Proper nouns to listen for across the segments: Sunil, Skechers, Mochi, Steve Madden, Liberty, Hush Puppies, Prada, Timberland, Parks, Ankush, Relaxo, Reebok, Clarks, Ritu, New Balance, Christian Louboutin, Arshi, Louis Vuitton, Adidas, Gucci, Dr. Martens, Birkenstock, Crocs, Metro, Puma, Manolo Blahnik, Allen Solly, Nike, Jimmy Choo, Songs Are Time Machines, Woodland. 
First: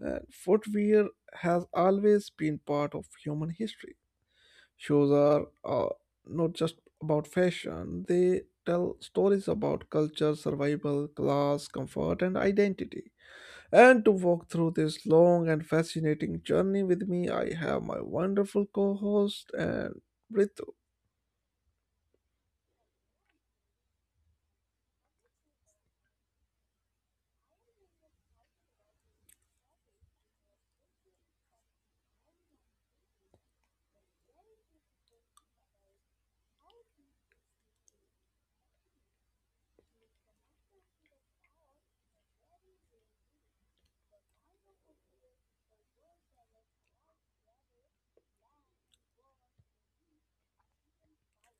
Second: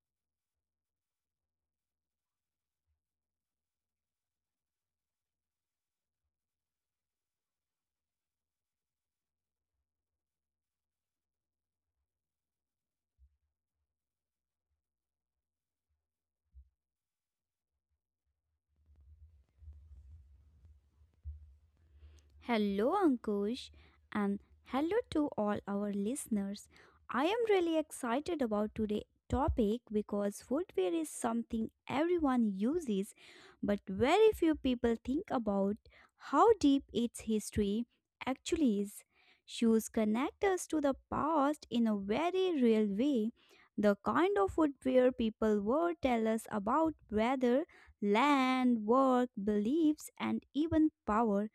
And footwear has always been part of human history. Shows are not just about fashion, they tell stories about culture, survival, class, comfort, and identity. And to walk through this long and fascinating journey with me, I have my wonderful co host and Ritu. Hello, Ankush, and hello to all our listeners. I am really excited about today's topic because footwear is something everyone uses, but very few people think about how deep its history actually is. Shoes connect us to the past in a very real way. The kind of footwear people wore tell us about weather, land, work, beliefs, and even power.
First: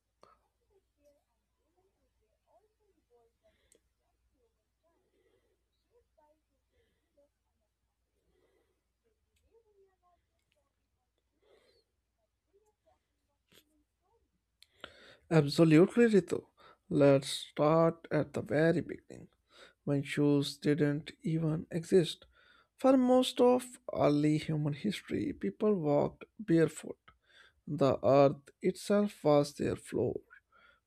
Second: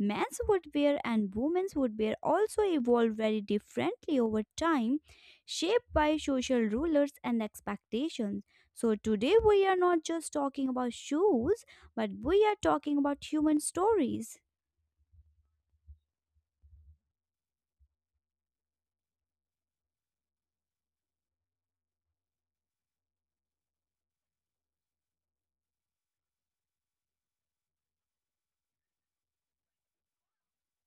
Men's footwear and women's footwear also evolved very differently over time, shaped by social rulers and expectations. So, today we are not just talking about shoes, but we are talking about human stories. Absolutely, Ritu. Let's start at the very beginning when shoes didn't even exist. For most of early human history, people walked barefoot. The earth itself was their floor.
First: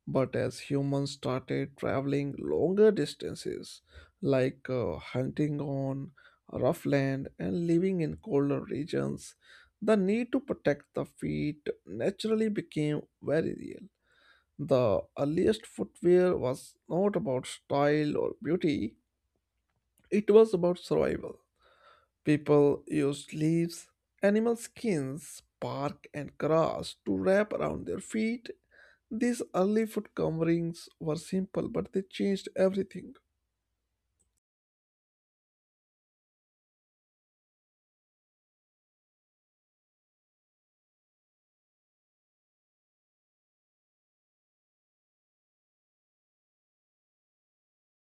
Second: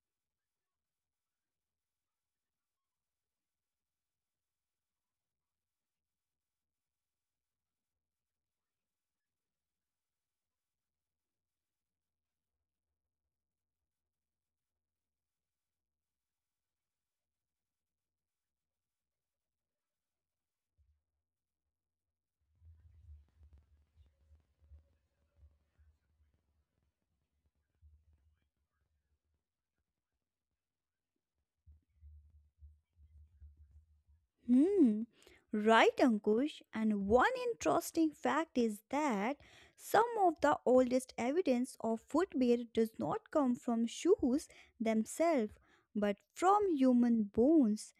But as humans started traveling longer distances, like hunting on rough land and living in colder regions, the need to protect the feet naturally became very real. The earliest footwear was not about style or beauty, it was about survival. People used leaves, animal skins, bark, and grass to wrap around their feet. These early food coverings were simple, but they changed everything. Hmm. Right, Ankush. And one interesting fact is that some of the oldest evidence of footwear does not come from shoes themselves, but from human bones.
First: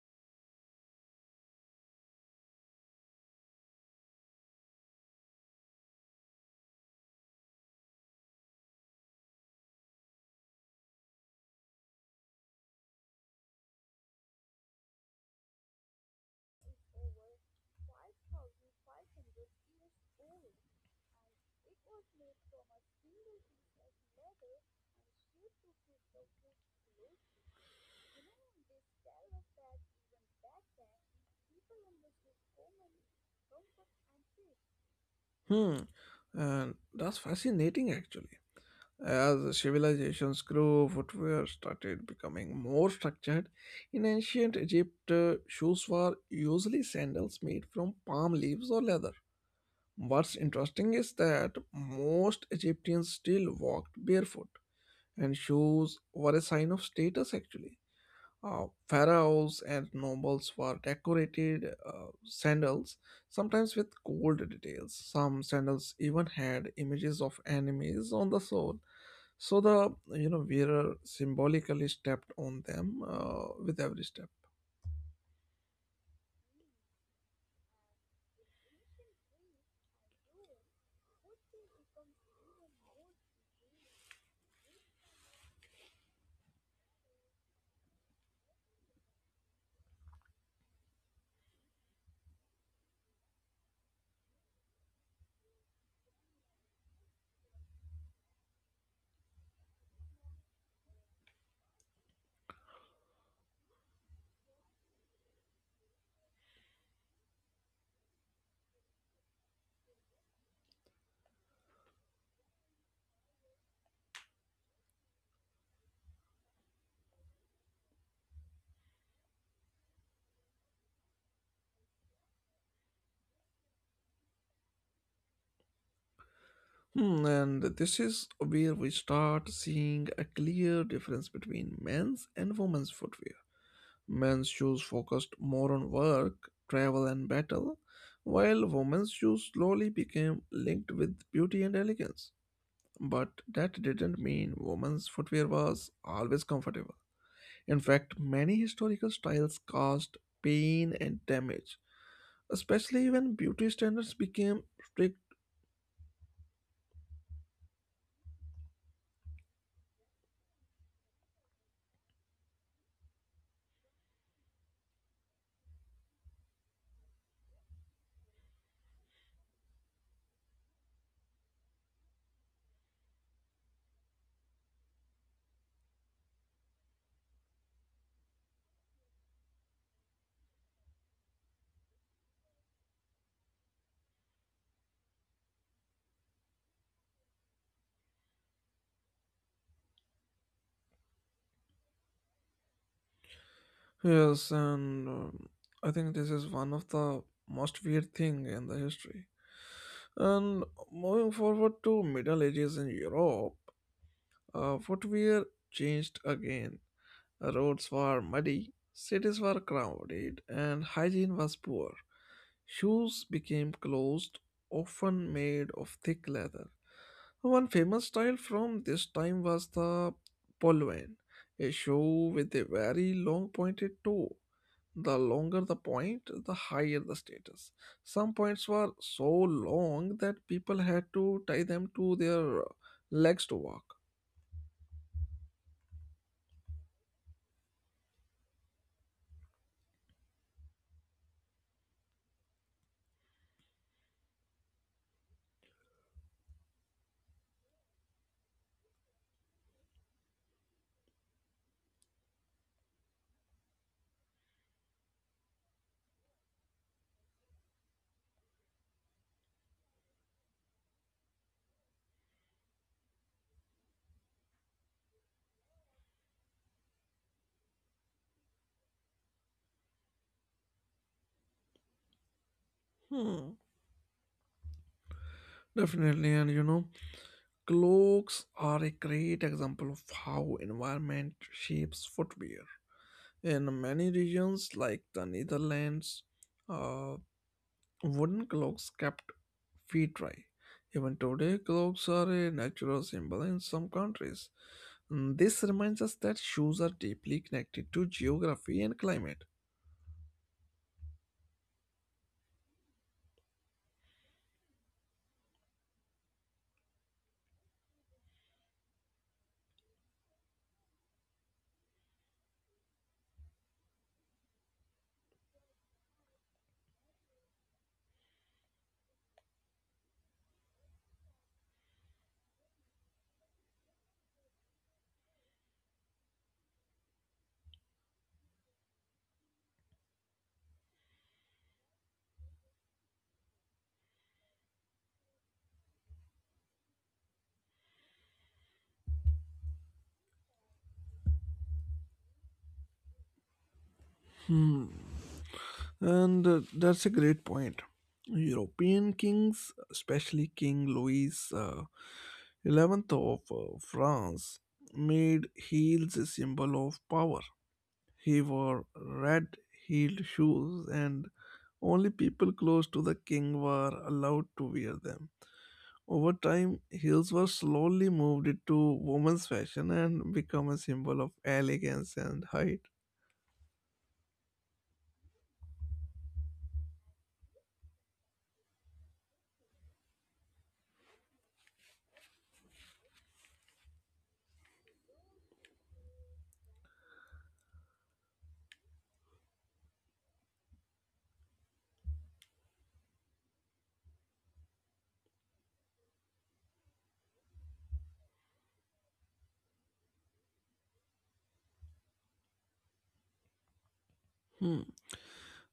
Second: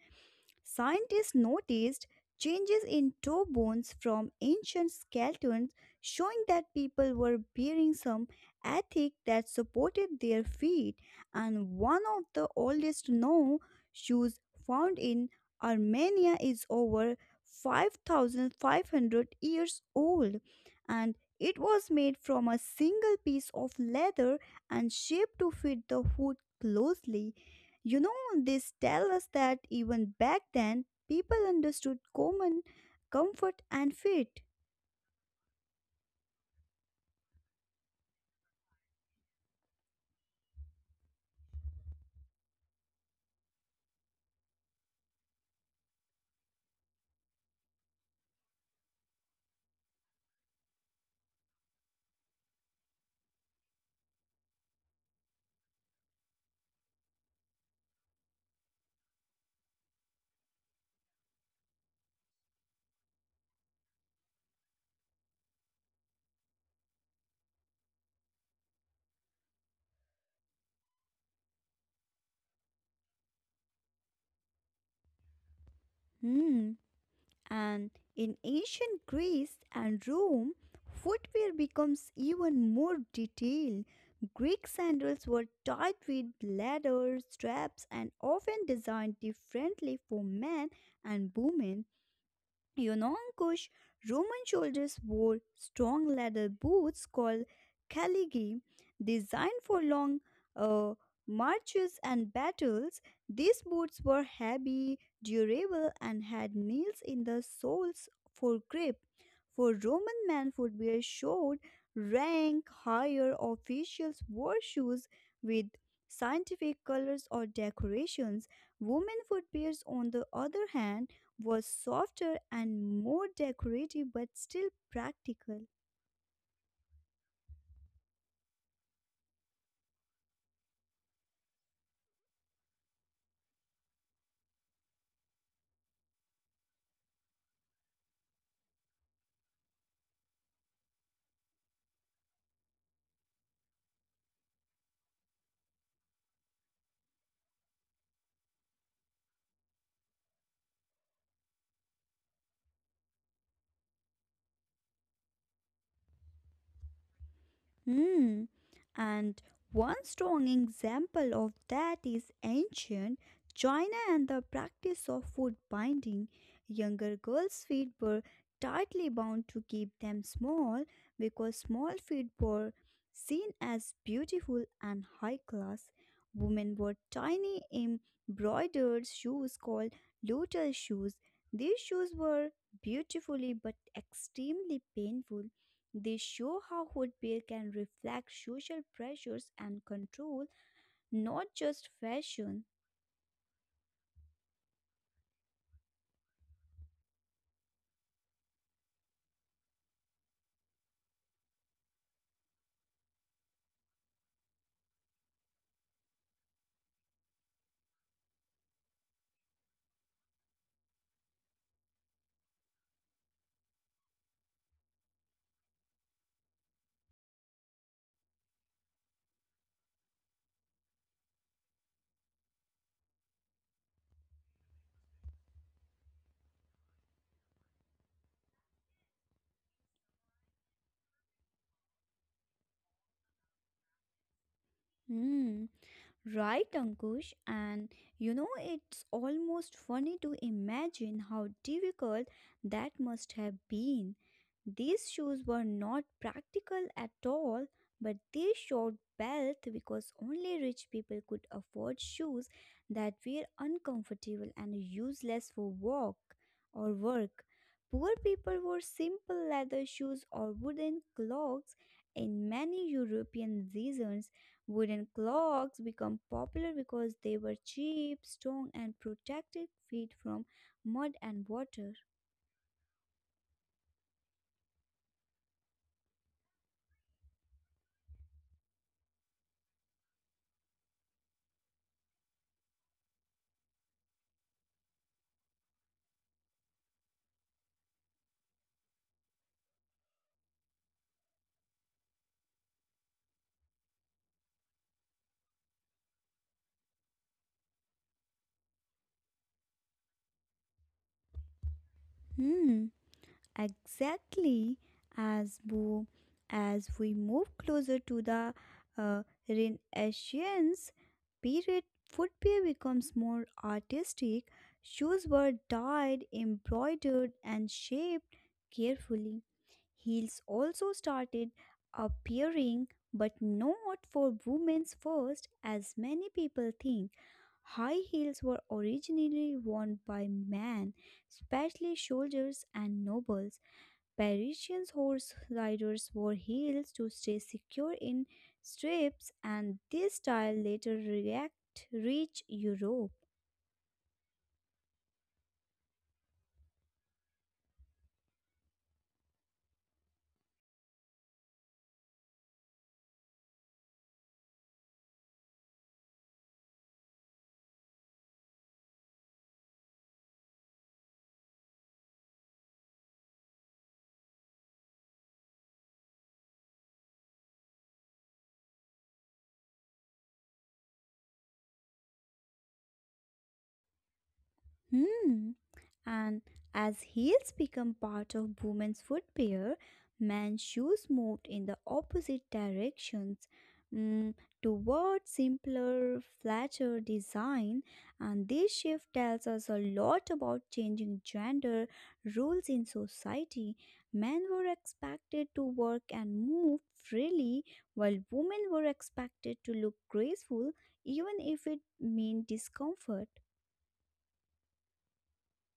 Scientists noticed changes in toe bones from ancient skeletons, showing that people were bearing some ethic that supported their feet. And one of the oldest known shoes found in Armenia is over 5,500 years old, and it was made from a single piece of leather and shaped to fit the foot closely. This tells us that even back then, people understood common comfort and fit. Hmm, and that's fascinating actually. As civilizations grew, footwear started becoming more structured. In ancient Egypt, shoes were usually sandals made from palm leaves or leather. What's interesting is that most Egyptians still walked barefoot and shoes were a sign of status actually. Pharaohs and nobles wore decorated sandals, sometimes with gold details. Some sandals even had images of enemies on the sole, so the wearer symbolically stepped on them with every step. Hmm. And in ancient Greece and Rome, footwear becomes even more detailed. Greek sandals were tied with leather straps and often designed differently for men and women. Yunong Kush, Roman soldiers wore strong leather boots called calligi, designed for long uh, marches and battles. These boots were heavy, durable, and had nails in the soles for grip. For Roman men, footwear showed rank. Higher officials wore shoes with scientific colors or decorations. Women footwears, on the other hand, was softer and more decorative but still practical. Hmm, and this is where we start seeing a clear difference between men's and women's footwear. Men's shoes focused more on work, travel, and battle, while women's shoes slowly became linked with beauty and elegance. But that didn't mean women's footwear was always comfortable. In fact, many historical styles caused pain and damage, especially when beauty standards became strict. Hmm. And one strong example of that is ancient China and the practice of foot binding. Younger girls' feet were tightly bound to keep them small because small feet were seen as beautiful and high class. Women wore tiny embroidered shoes called lotus shoes. These shoes were beautifully but extremely painful. They show how footwear can reflect social pressures and control, not just fashion. Yes, and I think this is one of the most weird thing in the history. And moving forward to Middle Ages in Europe, footwear changed again. Roads were muddy, cities were crowded, and hygiene was poor. Shoes became closed, often made of thick leather. One famous style from this time was the polvain, a shoe with a very long pointed toe. The longer the point, the higher the status. Some points were so long that people had to tie them to their legs to walk. Hmm. Right, Ankush, and you know, it's almost funny to imagine how difficult that must have been. These shoes were not practical at all, but they showed wealth because only rich people could afford shoes that were uncomfortable and useless for walk or work. Poor people wore simple leather shoes or wooden clogs in many European regions. Wooden clocks become popular because they were cheap, strong, and protected feet from mud and water. Hmm. Definitely, and you know, clothes are a great example of how environment shapes footwear. In many regions like the Netherlands, uh, wooden clogs kept feet dry. Even today, clogs are a natural symbol in some countries. Mm, this reminds us that shoes are deeply connected to geography and climate. Hmm, exactly. As we, as we move closer to the uh, Renaissance period, footwear becomes more artistic. Shoes were dyed, embroidered, and shaped carefully. Heels also started appearing, but not for women's first, as many people think. High heels were originally worn by men, especially soldiers and nobles. Parisian horse riders wore heels to stay secure in strips, and this style reached Europe. Hmm. And that's a great point. European kings, especially King Louis 11th of France made heels a symbol of power. He wore red heeled shoes and only people close to the king were allowed to wear them. Over time, heels were slowly moved into women's fashion and become a symbol of elegance and height. Hmm. And as heels become part of women's footwear, men's shoes moved in the opposite directions, mm, toward simpler, flatter design. And this shift tells us a lot about changing gender roles in society. Men were expected to work and move freely, while women were expected to look graceful, even if it meant discomfort. Hmm.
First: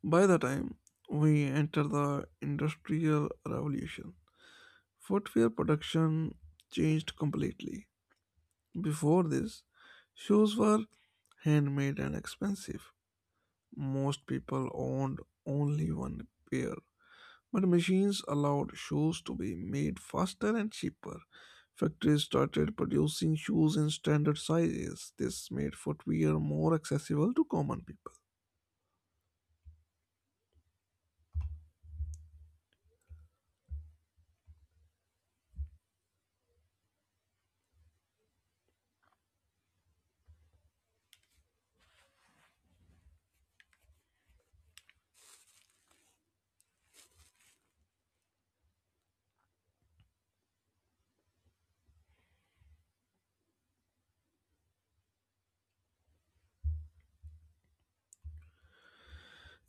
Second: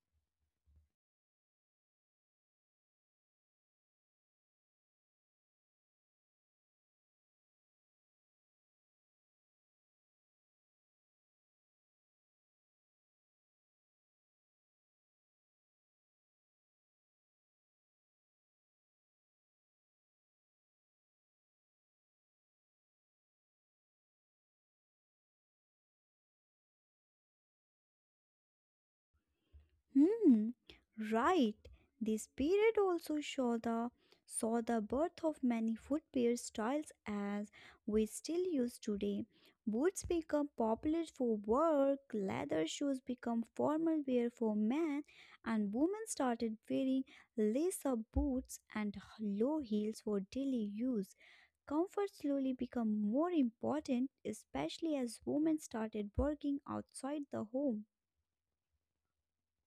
By the time we enter the Industrial Revolution, footwear production changed completely. Before this, shoes were handmade and expensive. Most people owned only one pair, but machines allowed shoes to be made faster and cheaper. Factories started producing shoes in standard sizes. This made footwear more accessible to common people. Hmm, right. This period also saw the birth of many footwear styles as we still use today. Boots become popular for work, leather shoes become formal wear for men, and women started wearing lace-up boots and low heels for daily use. Comfort slowly became more important, especially as women started working outside the home.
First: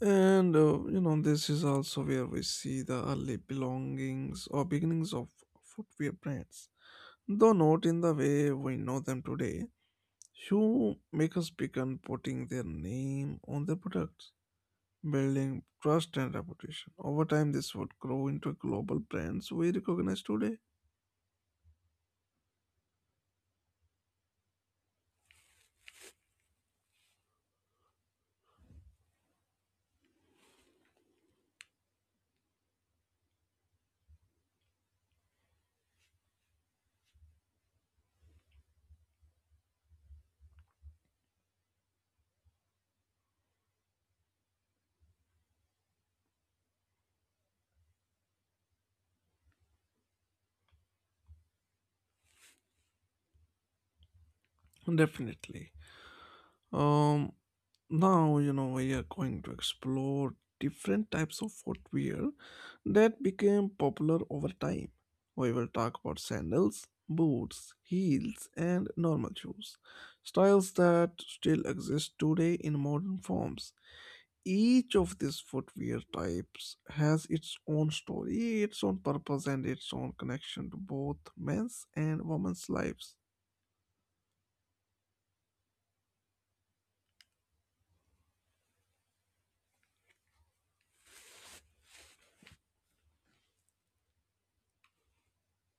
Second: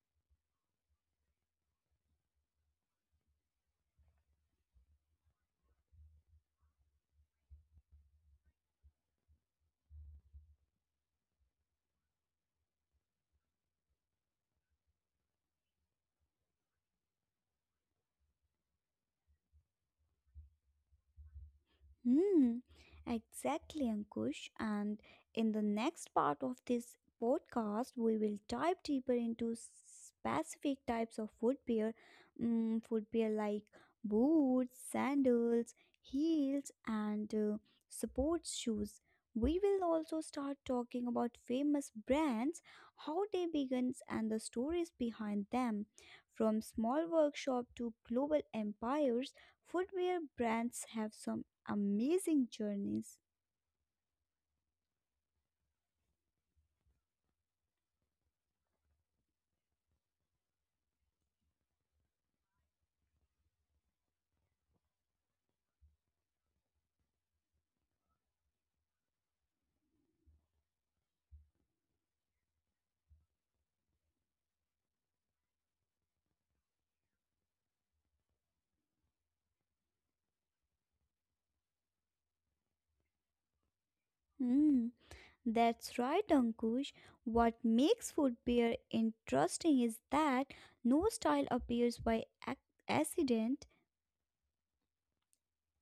And you know, this is also where we see the early belongings or beginnings of footwear brands. Though not in the way we know them today, shoemakers began putting their name on their products, building trust and reputation. Over time, this would grow into global brands we recognize today. Hmm, exactly, Ankush. And in the next part of this podcast, we will dive deeper into specific types of footwear. Mm, footwear like boots, sandals, heels, and sports shoes. We will also start talking about famous brands, how they began, and the stories behind them. From small workshop to global empires, footwear brands have some amazing journeys. Definitely. Um, Now, you know, we are going to explore different types of footwear that became popular over time. We will talk about sandals, boots, heels, and normal shoes, styles that still exist today in modern forms. Each of these footwear types has its own story, its own purpose, and its own connection to both men's and women's lives. Hmm, that's right, Ankush. What makes footwear interesting is that no style appears by accident.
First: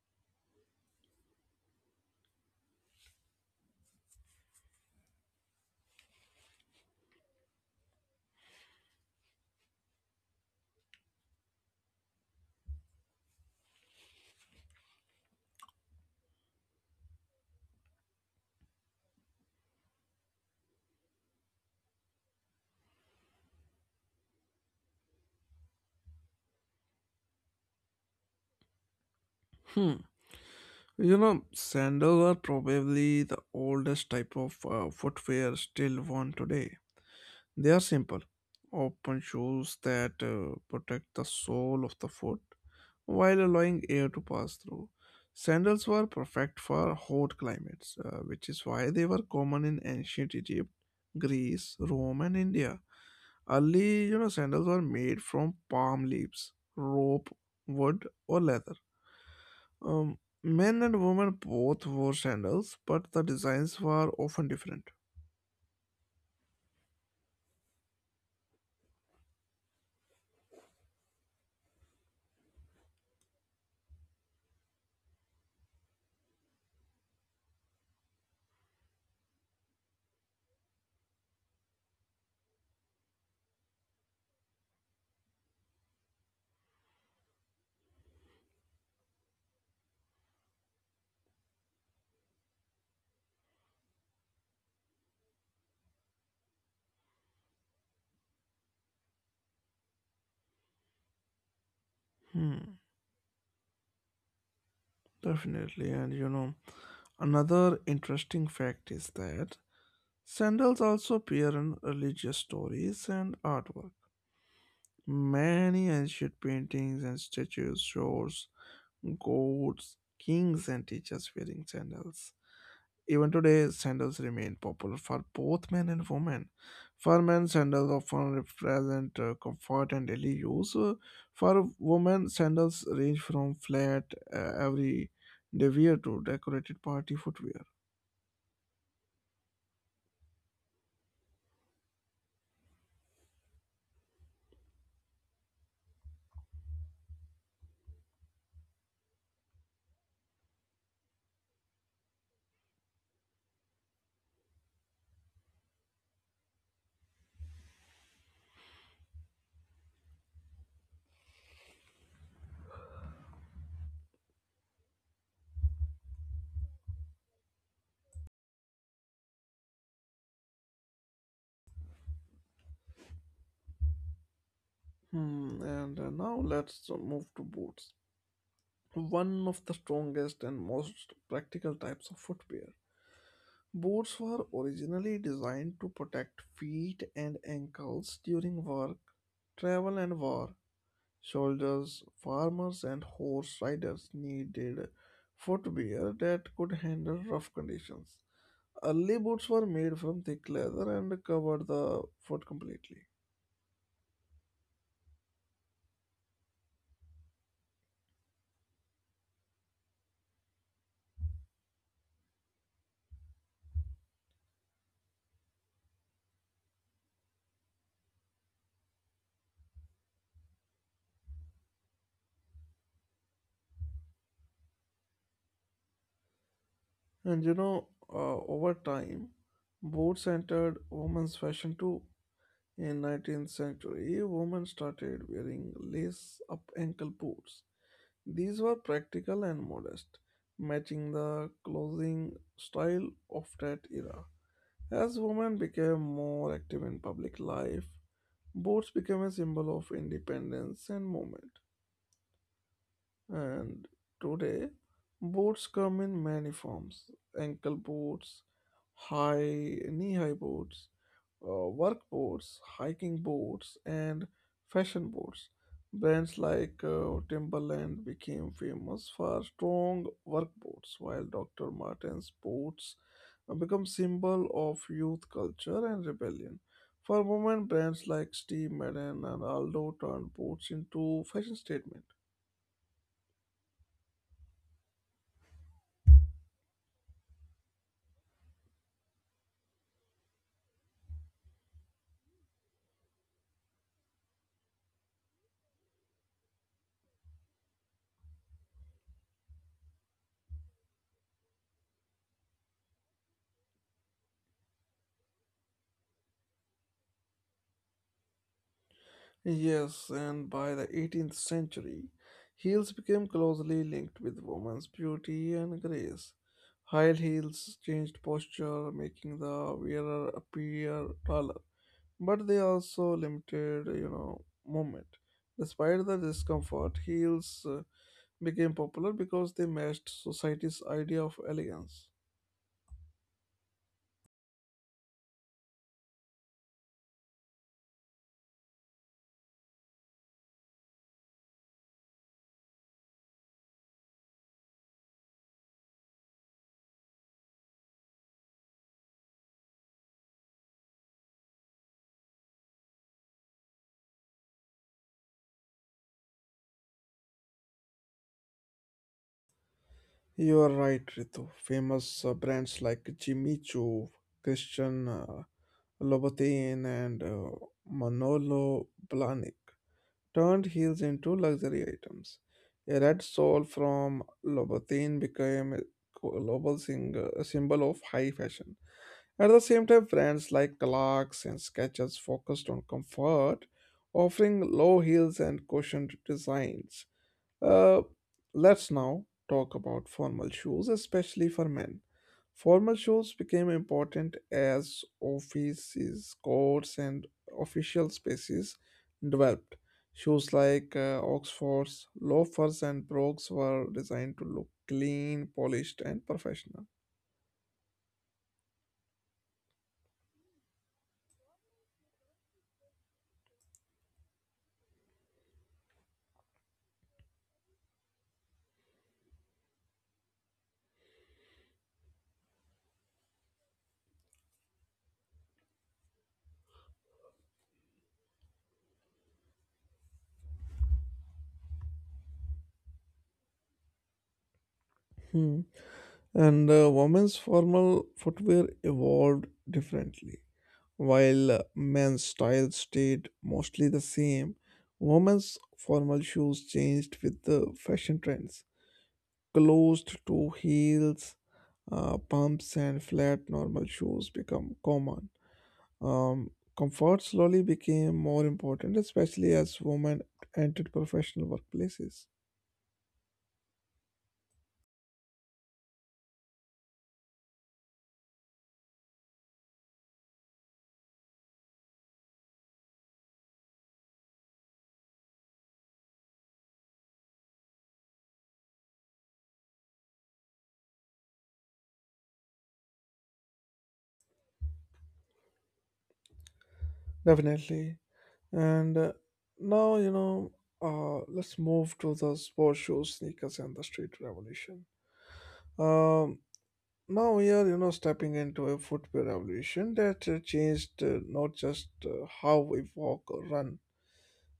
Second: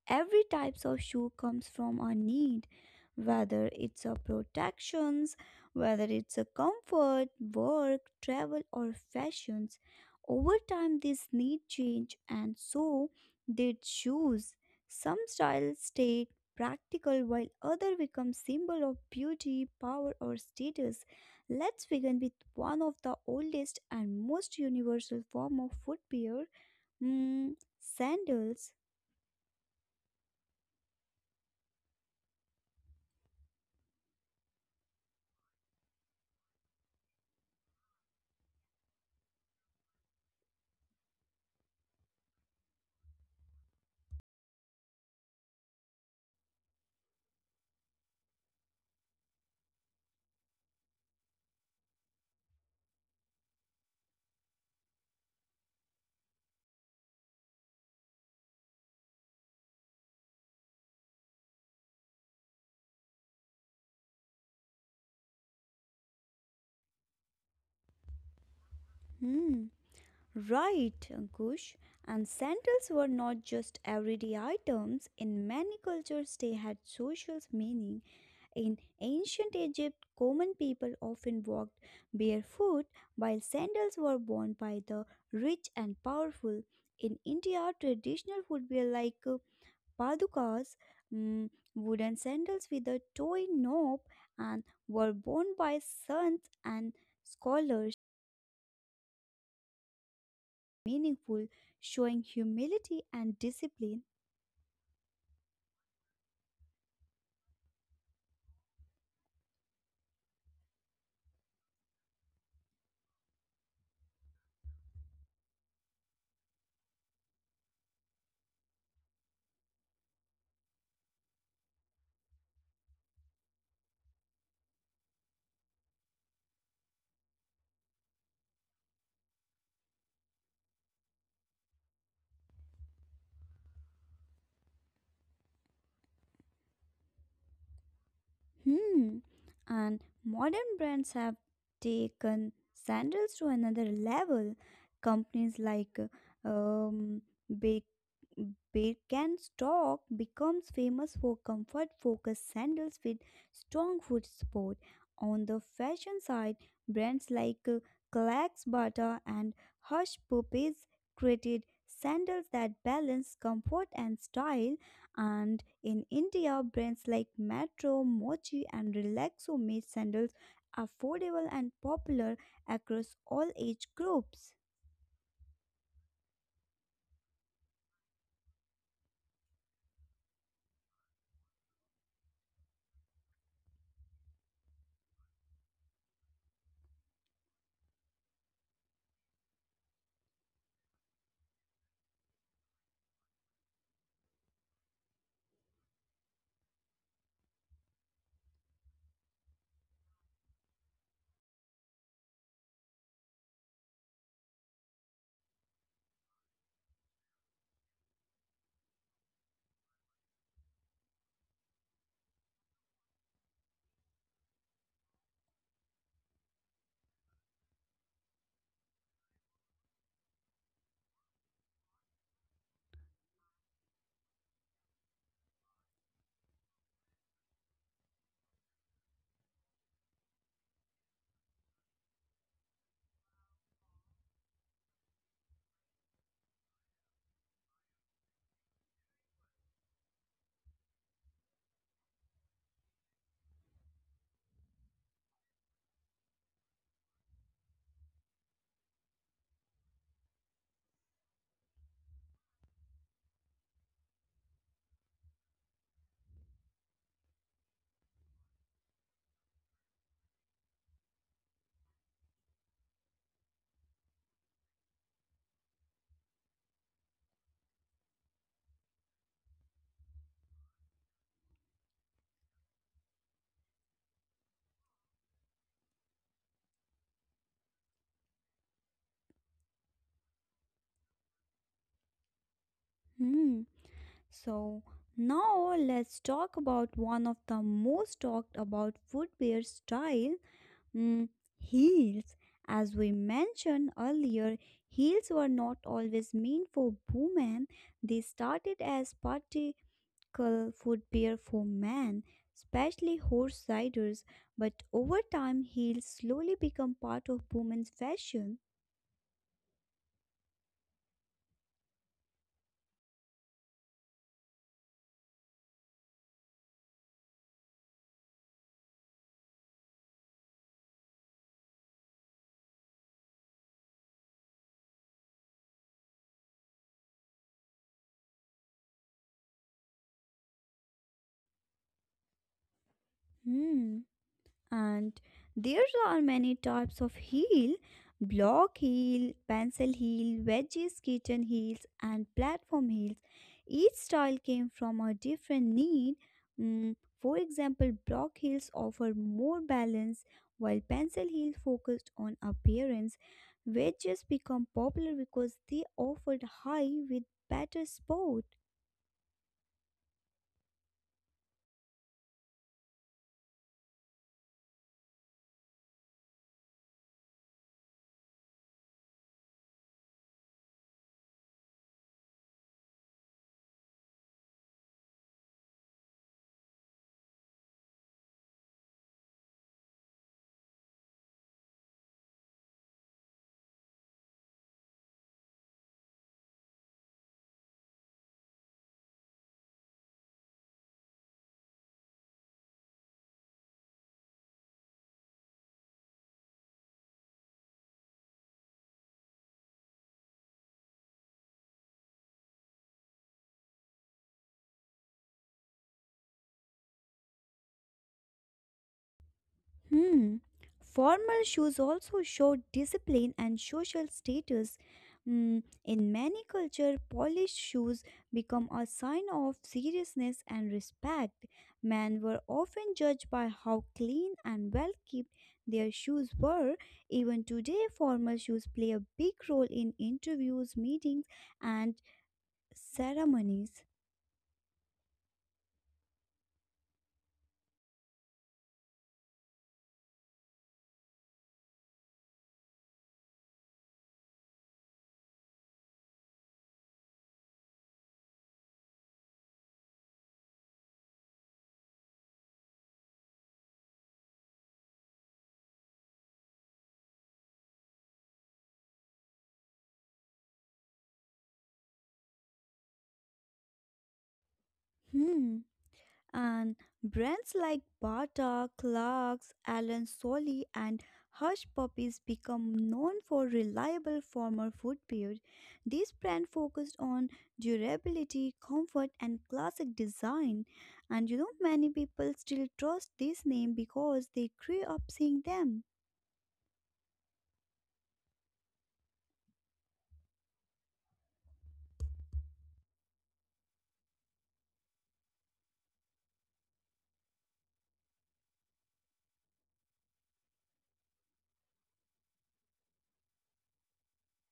Every types of shoe comes from a need, whether it's a protections, whether it's a comfort, work, travel or fashions. Over time this need change and so did shoes. Some styles stayed practical while other become symbol of beauty, power or status. Let's begin with one of the oldest and most universal form of footwear, mm, sandals. Hmm. You know, sandals are probably the oldest type of footwear still worn today. They are simple, open shoes that protect the sole of the foot while allowing air to pass through. Sandals were perfect for hot climates, which is why they were common in ancient Egypt, Greece, Rome, and India. Early, you know, sandals were made from palm leaves, rope, wood, or leather. Men and women both wore sandals, but the designs were often different. Hmm. Right, Ankush. And sandals were not just everyday items. In many cultures, they had social meaning. In ancient Egypt, common people often walked barefoot, while sandals were worn by the rich and powerful. In India, traditional footwear like padukas, mm, wooden sandals with a toy knob, and were worn by sons and scholars. Meaningful, showing Hmm. humility and discipline. Definitely. And you know, another interesting fact is that sandals also appear in religious stories and artwork. Many ancient paintings and statues shows goats, kings, and teachers wearing sandals. Even today, sandals remain popular for both men and women. For men, sandals often represent comfort and daily use. For women, sandals range from flat every day wear to decorated party footwear. Hmm. And modern brands have taken sandals to another level. Companies like um, Ba- Birkenstock becomes famous for comfort-focused sandals with strong foot support. On the fashion side, brands like Clarks Bata and Hush Puppies created sandals that balance comfort and style, and in India, brands like Metro, Mochi, and Relaxo made sandals affordable and popular across all age groups. Hmm, and now let's move to boots. One of the strongest and most practical types of footwear. Boots were originally designed to protect feet and ankles during work, travel, and war. Soldiers, farmers, and horse riders needed footwear that could handle rough conditions. Early boots were made from thick leather and covered the foot completely. And you know, over time, boots entered women's fashion too. In 19th century, women started wearing lace-up ankle boots. These were practical and modest, matching the clothing style of that era. As women became more active in public life, boots became a symbol of independence and movement. And today, boards come in many forms: ankle boards, high knee high boards, work boards, hiking boards, and fashion boards. Brands like Timberland became famous for strong work boards, while Dr. Martens boots become symbol of youth culture and rebellion. For women, brands like Steve Madden and Aldo turned boots into fashion statement. Hmm. So, now let's talk about one of the most talked about footwear style, mm, heels. As we mentioned earlier, heels were not always meant for women. They started as party local food beer for men, especially horse riders, but over time heels slowly become part of women's fashion. Yes, and by the 18th century, heels became closely linked with women's beauty and grace. High heels changed posture, making the wearer appear taller, but they also limited, you know, movement. Despite the discomfort, heels became popular because they matched society's idea of elegance. Hmm. And there are many types of heel: block heel, pencil heel, wedges, kitten heels, and platform heels. Each style came from a different need. Mm, for example, block heels offer more balance while pencil heels focused on appearance. Wedges become popular because they offered high with better support. You are right, Ritu. Famous brands like Jimmy Choo, Christian Louboutin, and Manolo Blahnik turned heels into luxury items. A red sole from Louboutin became a a symbol of high fashion. At the same time, brands like Clarks and Skechers focused on comfort, offering low heels and cushioned designs. Uh, let's now talk about formal shoes, especially for men. Formal shoes became important as offices, courts, and official spaces developed. Shoes like Oxfords, loafers, and brogues were designed to look clean, polished, and professional. Hmm. Formal shoes also show discipline and social status. Mm, in many cultures, polished shoes become a sign of seriousness and respect. Men were often judged by how clean and well kept their shoes were. Even today, formal shoes play a big role in interviews, meetings, and ceremonies. Hmm. And women's formal footwear evolved differently. While men's style stayed mostly the same, women's formal shoes changed with the fashion trends. Closed toe heels, pumps, and flat normal shoes become common. Um, Comfort slowly became more important, especially as women entered professional workplaces. Hmm. And brands like Bata, Clarks, Allen Solly, and Hush Puppies become known for reliable former footwear. These brands focused on durability, comfort, and classic design. And you know, many people still trust this name because they grew up seeing them. Definitely. And now, you know, let's move to the sports shoes, sneakers, and the street revolution. Um, Now we are, you know, stepping into a footwear revolution that changed not just how we walk or run,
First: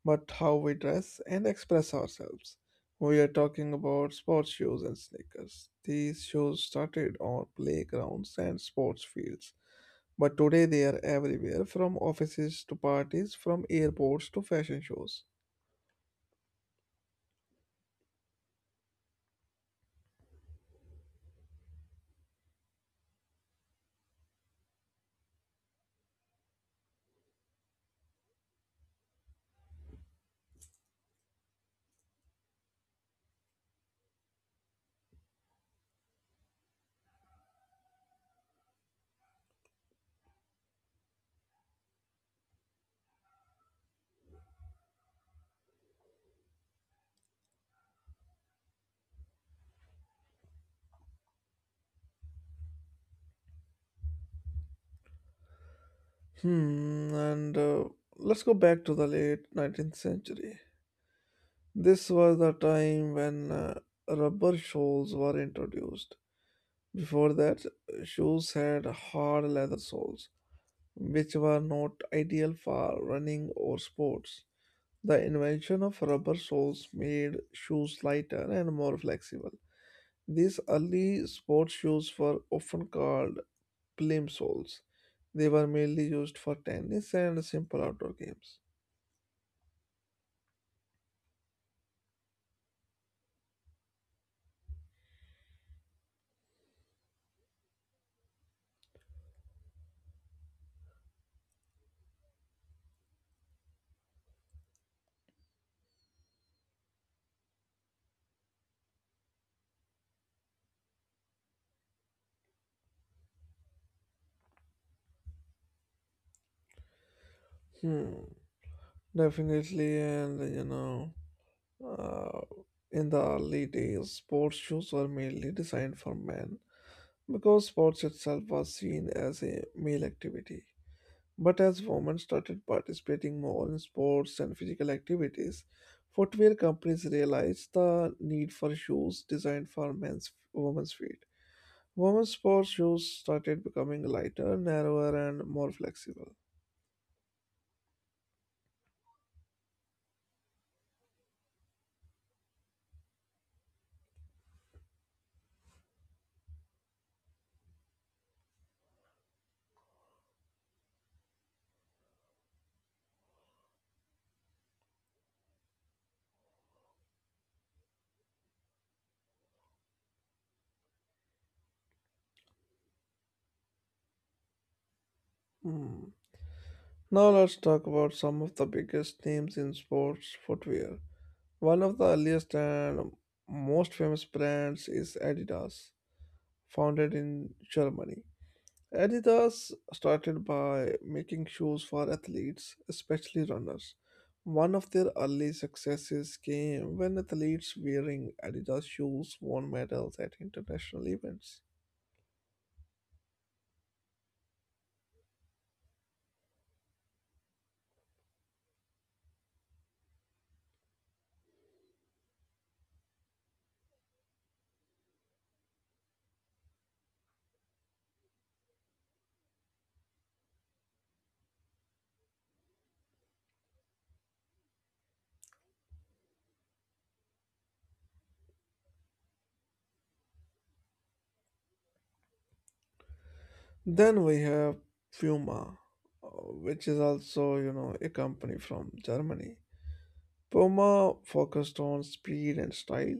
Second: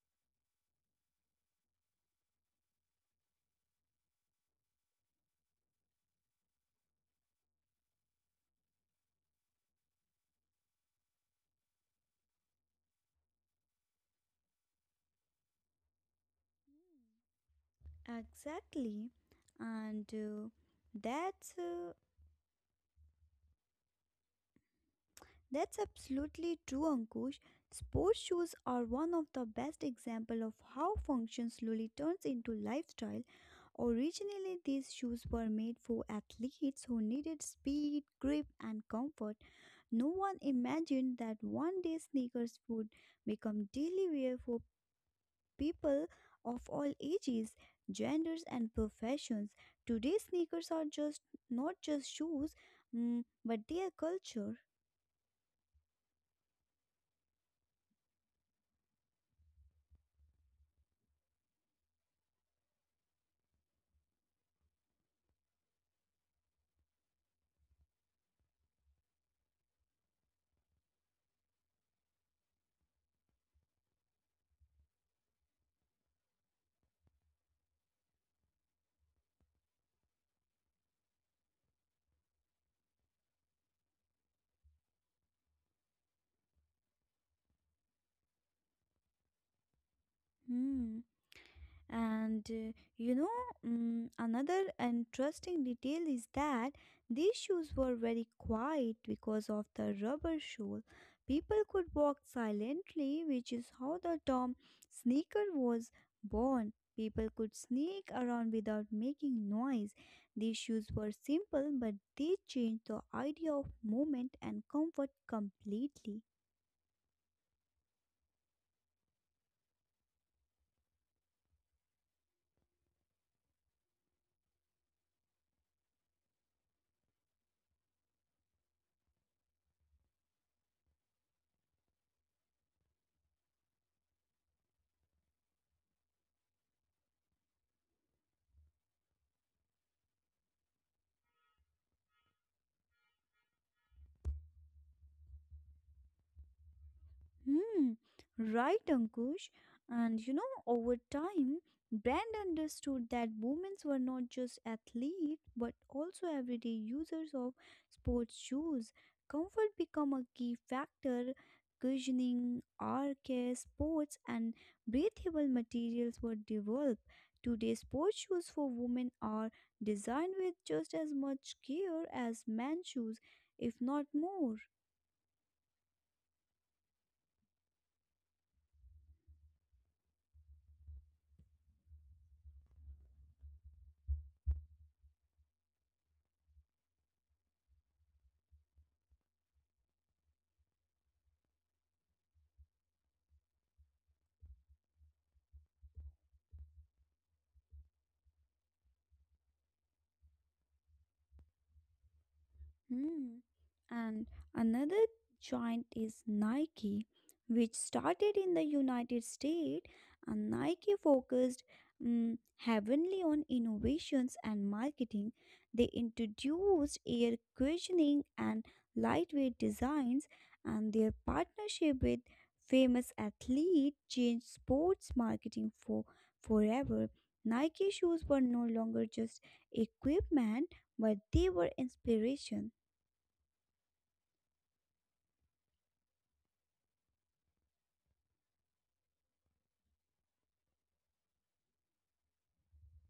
but how we dress and express ourselves. We are talking about sports shoes and sneakers. These shoes started on playgrounds and sports fields, but today they are everywhere, from offices to parties, from airports to fashion shows. Exactly. And that's uh, that's absolutely true, Ankush. Sports shoes are one of the best example of how function slowly turns into lifestyle. Originally, these shoes were made for athletes who needed speed, grip, and comfort. No one imagined that one day sneakers would become daily wear for people of all ages, genders, and professions. Today, sneakers are just not just shoes, mm, but they are culture. Hmm, and let's go back to the late 19th century. This was the time when rubber soles were introduced. Before that, shoes had hard leather soles, which were not ideal for running or sports. The invention of rubber soles made shoes lighter and more flexible. These early sports shoes were often called plim soles. They were mainly used for tennis and simple outdoor games. Hmm. And you know, another interesting detail is that these shoes were very quiet because of the rubber sole. People could walk silently, which is how the term sneaker was born. People could sneak around without making noise. These shoes were simple, but they changed the idea of movement and comfort completely. Hmm, definitely, and you know. Uh, in the early days, sports shoes were mainly designed for men because sports itself was seen as a male activity. But as women started participating more in sports and physical activities, footwear companies realized the need for shoes designed for men's women's feet. Women's sports shoes started becoming lighter, narrower, and more flexible. Hmm, right, Ankush. And you know, over time, brand understood that women were not just athletes but also everyday users of sports shoes. Comfort became a key factor. Cushioning, arcare, sports, and breathable materials were developed. Today, sports shoes for women are designed with just as much care as men's shoes, if not more. Hmm. Now let's talk about some of the biggest names in sports footwear. One of the earliest and most famous brands is Adidas, founded in Germany. Adidas started by making shoes for athletes, especially runners. One of their early successes came when athletes wearing Adidas shoes won medals at international events. Hmm. And another giant is Nike, which started in the United States, and Nike focused, mm, heavily on innovations and marketing. They introduced air cushioning and lightweight designs, and their partnership with famous athlete changed sports marketing forever. Nike shoes were no longer just equipment, but they were inspiration. Then we have Puma, uh, which is also, you know, a company from Germany. Puma focused on speed and style.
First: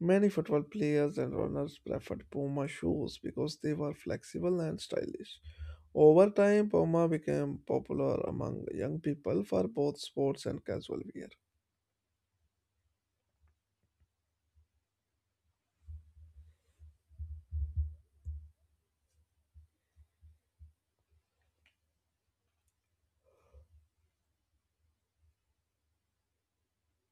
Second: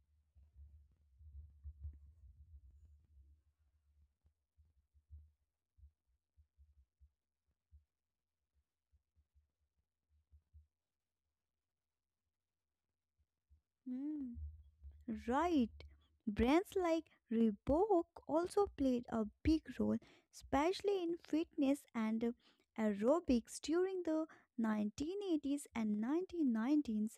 Many football players and runners preferred Puma shoes because they were flexible and stylish. Over time, Puma became popular among young people for both sports and casual wear. Mm, right. Brands like Reebok also played a big role, especially in fitness and aerobics during the 1980s and 1990s.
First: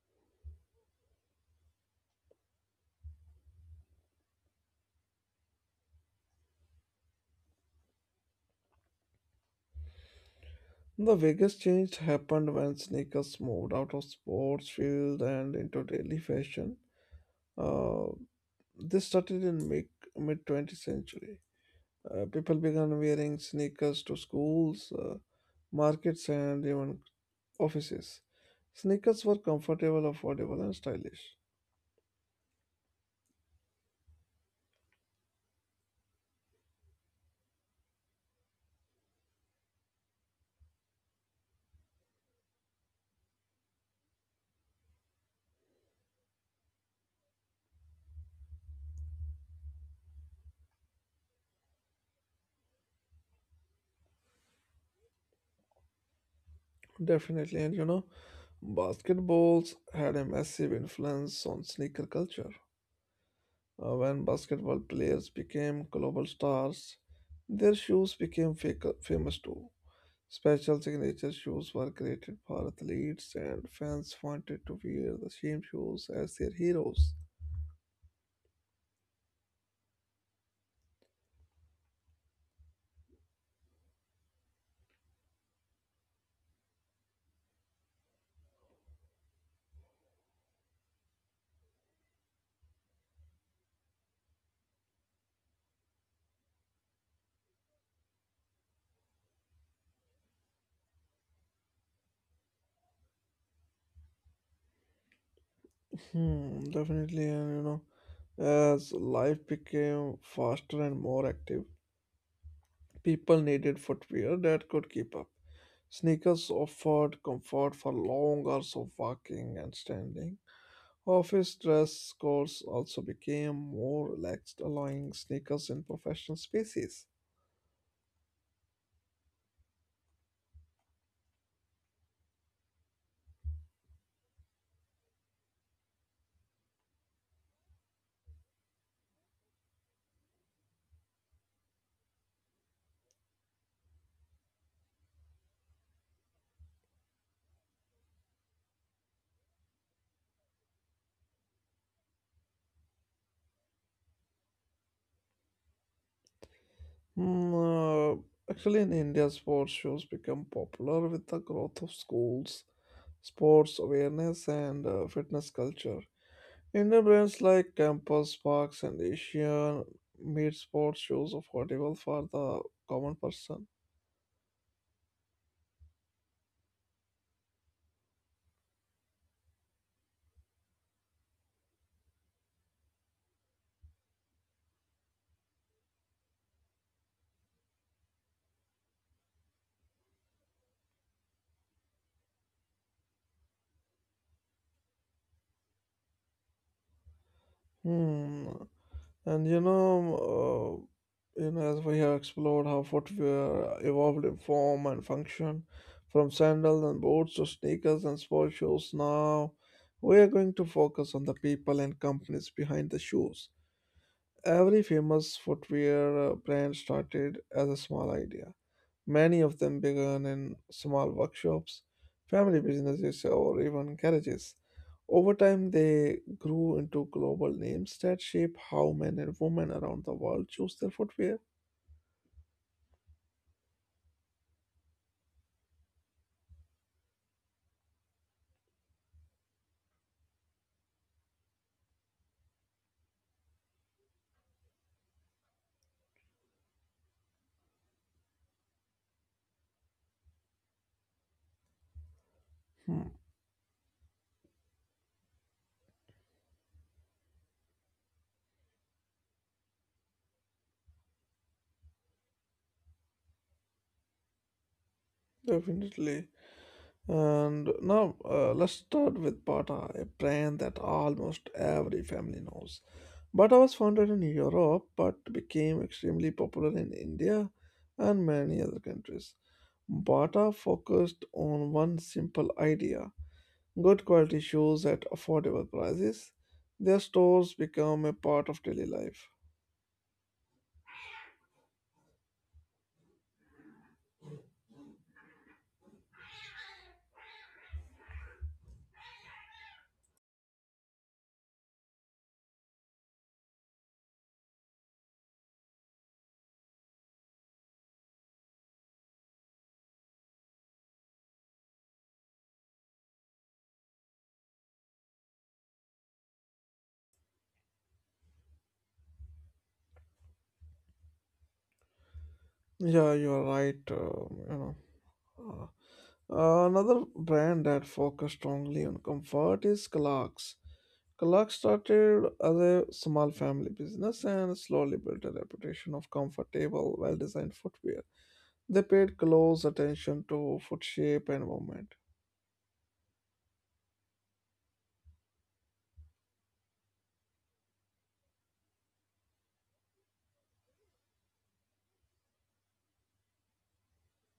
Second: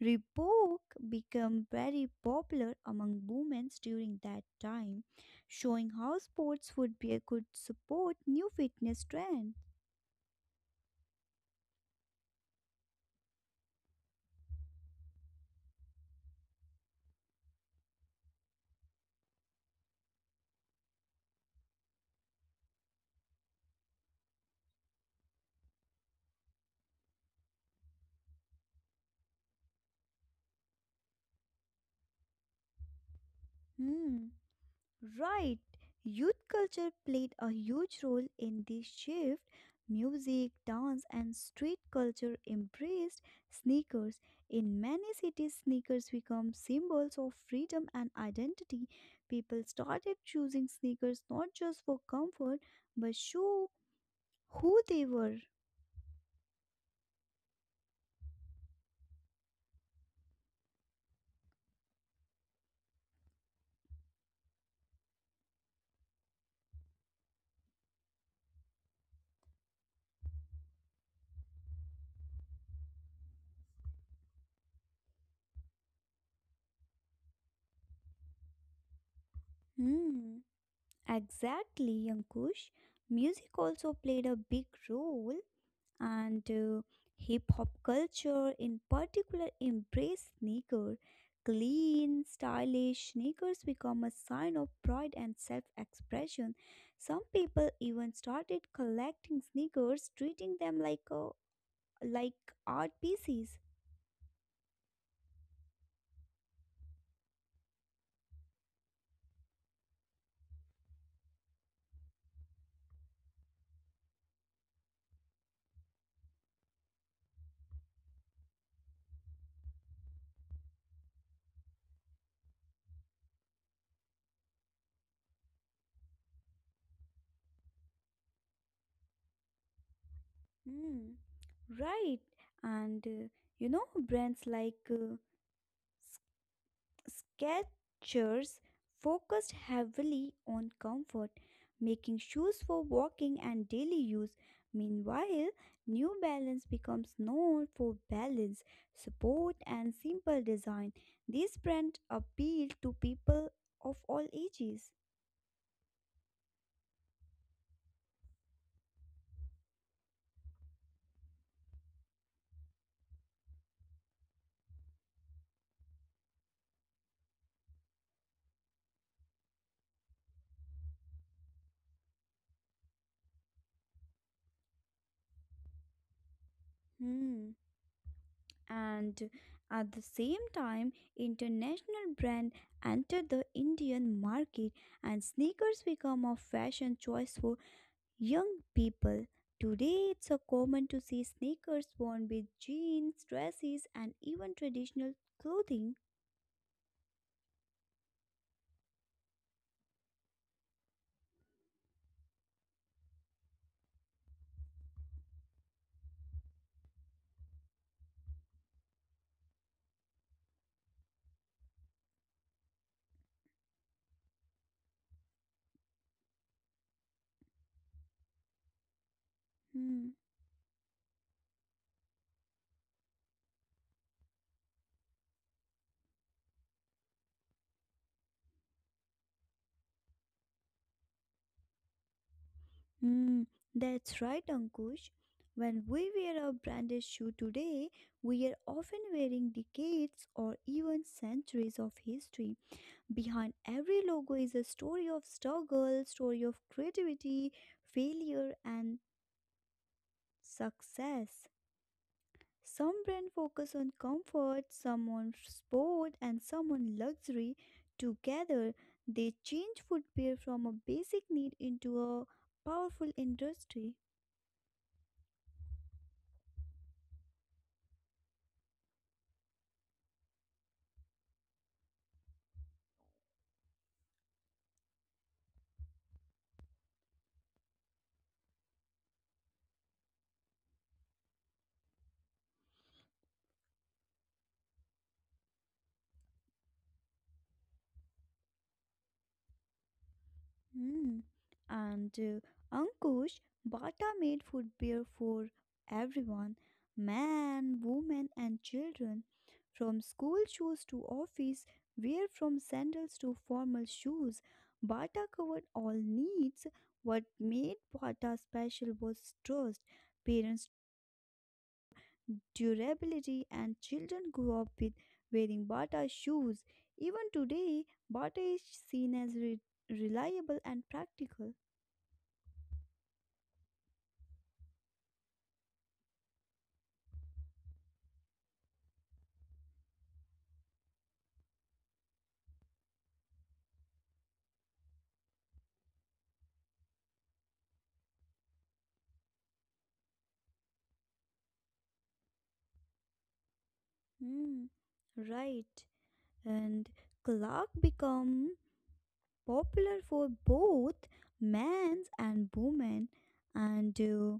Reebok became very popular among women during that time, showing how sports would be a good support new fitness trend. The biggest change happened when sneakers moved out of sports field and into daily fashion. Uh, this started in mid 20th century. People began wearing sneakers to schools, markets, and even offices. Sneakers were comfortable, affordable, and stylish. Hmm. Right, youth culture played a huge role in this shift. Music, dance, and street culture embraced sneakers. In many cities, sneakers become symbols of freedom and identity. People started choosing sneakers not just for comfort but show who they were. Definitely, and you know, basketballs had a massive influence on sneaker culture. When basketball players became global stars, their shoes became famous too. Special signature shoes were created for athletes, and fans wanted to wear the same shoes as their heroes. Hmm, exactly, Yankush. Music also played a big role. And hip hop culture in particular embraced sneaker. Clean stylish sneakers become a sign of pride and self-expression. Some people even started collecting sneakers, treating them like art pieces. Hmm, definitely, and you know, as life became faster and more active, people needed footwear that could keep up. Sneakers offered comfort for long hours of walking and standing. Office dress codes also became more relaxed, allowing sneakers in professional spaces. Hmm, right. And you know, brands like Skechers focused heavily on comfort, making shoes for walking and daily use. Meanwhile, New Balance becomes known for balance, support, and simple design. This brand appeal to people of all ages. Mm, uh, Actually, in India, sports shows become popular with the growth of schools, sports awareness, and fitness culture. Indian brands like Campus, Parks, and Asian made sports shows affordable for the common person. Hmm. And at the same time, international brand entered the Indian market, and sneakers become a fashion choice for young people. Today it's so common to see sneakers worn with jeans, dresses, and even traditional clothing. Hmm. And you know, as we have explored how footwear evolved in form and function, from sandals and boots to sneakers and sports shoes, now we are going to focus on the people and companies behind the shoes. Every famous footwear brand started as a small idea. Many of them Hmm. began in small workshops, family businesses, or even garages. Over time, they grew into global names that shape how men and women around the world choose their footwear. Hmm. That's right, Ankush. When we wear a branded shoe today, we are often wearing decades or even centuries of history. Behind every logo is a story of struggle, story of creativity, failure, and success. Some Hmm, brands focus on comfort, some on sport, and some on luxury. Together, they change footwear from a basic need into a powerful industry. definitely. And now let's start with Bata, a brand that almost every family knows. Bata was founded in Europe but became extremely popular in India and many other countries. Bata focused on one simple idea: good quality shoes at affordable prices. Their stores become a part of daily life. Mm. And Ankush, Bata made footwear for everyone, man, woman, and children. From school shoes to office wear, from sandals to formal shoes, Bata covered all needs. What made Bata special was trust, parents' durability, and children grew up with wearing Bata shoes. Even today, Bata is seen as reliable and practical. Yeah, you are right. Uh, Another brand that focused strongly on comfort is Clark's. Clark's started as a small family business and slowly built a reputation of comfortable, well designed footwear. They paid close attention to foot shape and movement. Mm, right. And Clark become popular for both men and women and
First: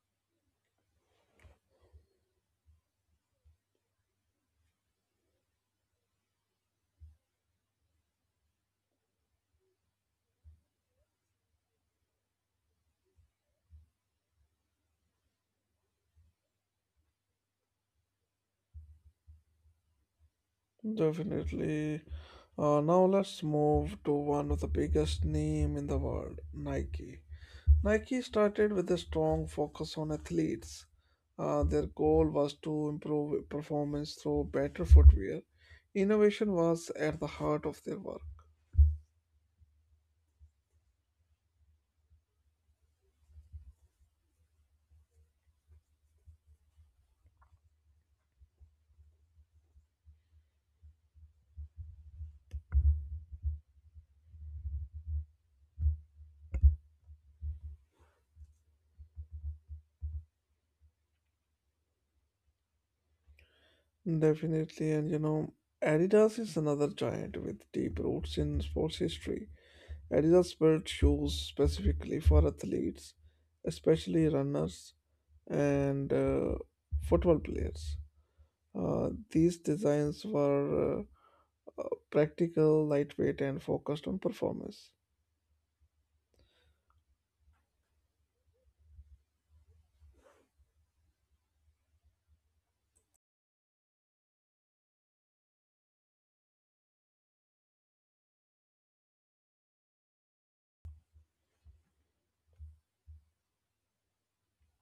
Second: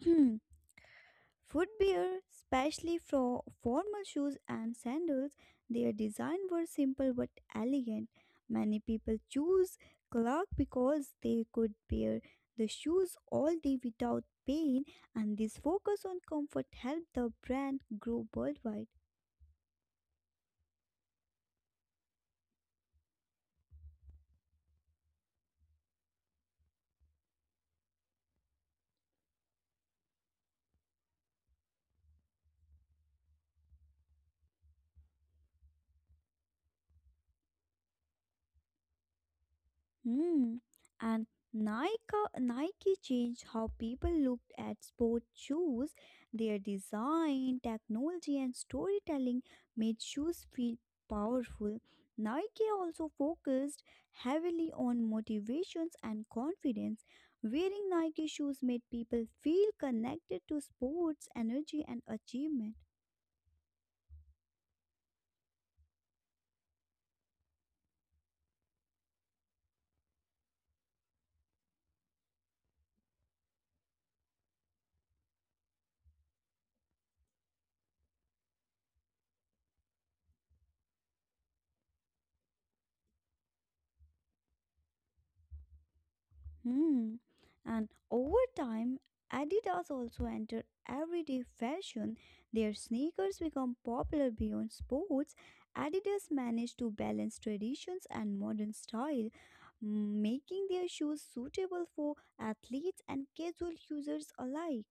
footwear, especially for formal shoes and sandals. Their design were simple but elegant. Many people choose Clark because they could wear the shoes all day without pain, and this focus on comfort helped the brand grow worldwide. Definitely. Now let's move to one of the biggest name in the world, Nike. Nike started with a strong focus on athletes. Their goal was to improve performance through better footwear. Innovation was at the heart of their work. Hmm. And Nike changed how people looked at sport shoes. Their design, technology, and storytelling made shoes feel powerful. Nike also focused heavily on motivations and confidence. Wearing Nike shoes made people feel connected to sports, energy, and achievement. Definitely, and you know, Adidas is another giant with deep roots in sports history. Adidas built shoes specifically for athletes, especially runners and football players. These designs were practical, lightweight, and focused on performance. Hmm. And over time, Adidas also entered everyday fashion. Their sneakers become popular beyond sports. Adidas managed to balance traditions and modern style, making their shoes suitable for athletes and casual users alike.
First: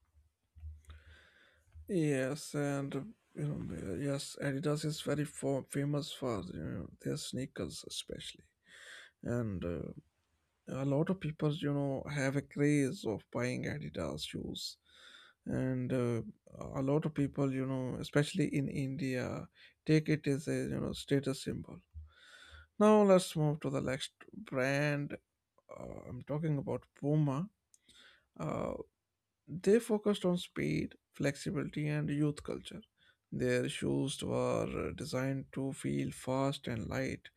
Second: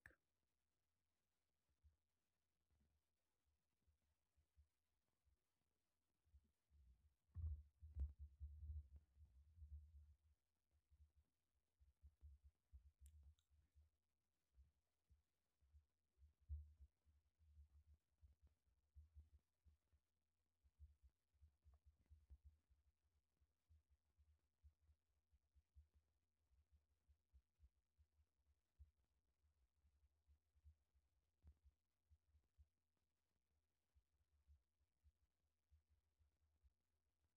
Yes, and you know, yes, Adidas is very famous for you know, their sneakers, especially. And a lot of people, you know, have a craze of buying Adidas shoes. And a lot of people, you know, especially in India, take it as a you know status symbol. Now let's move to the next brand. I'm talking about Puma. Uh, They focused on speed, flexibility, and youth culture. Their shoes were designed to feel fast and light.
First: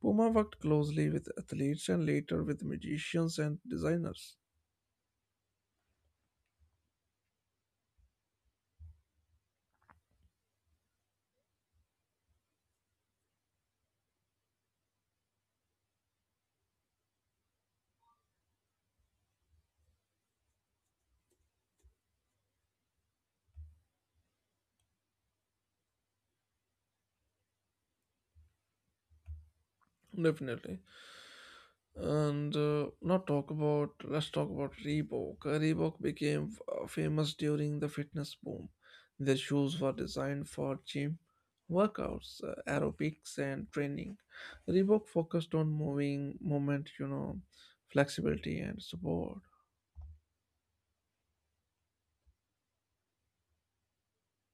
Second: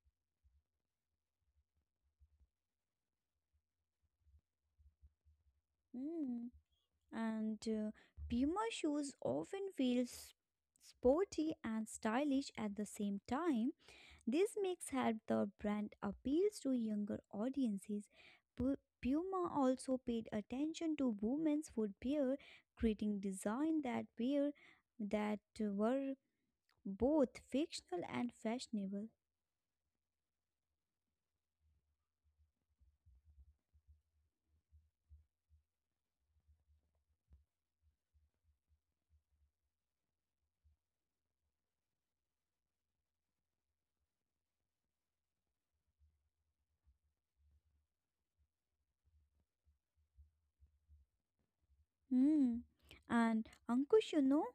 Puma worked closely with athletes and later with magicians and designers. Hmm. And Puma shoes often feel sporty and stylish at the same time. This makes help the brand appeals to younger audiences. Puma also paid attention to women's footwear, creating design that were both fictional and fashionable. Definitely. And not talk about Let's talk about Reebok. Reebok became famous during the fitness boom. Their shoes were designed for gym workouts, aerobics, and training. Reebok focused on moving movement, you know, flexibility and support. Hmm. And Ankush, you know,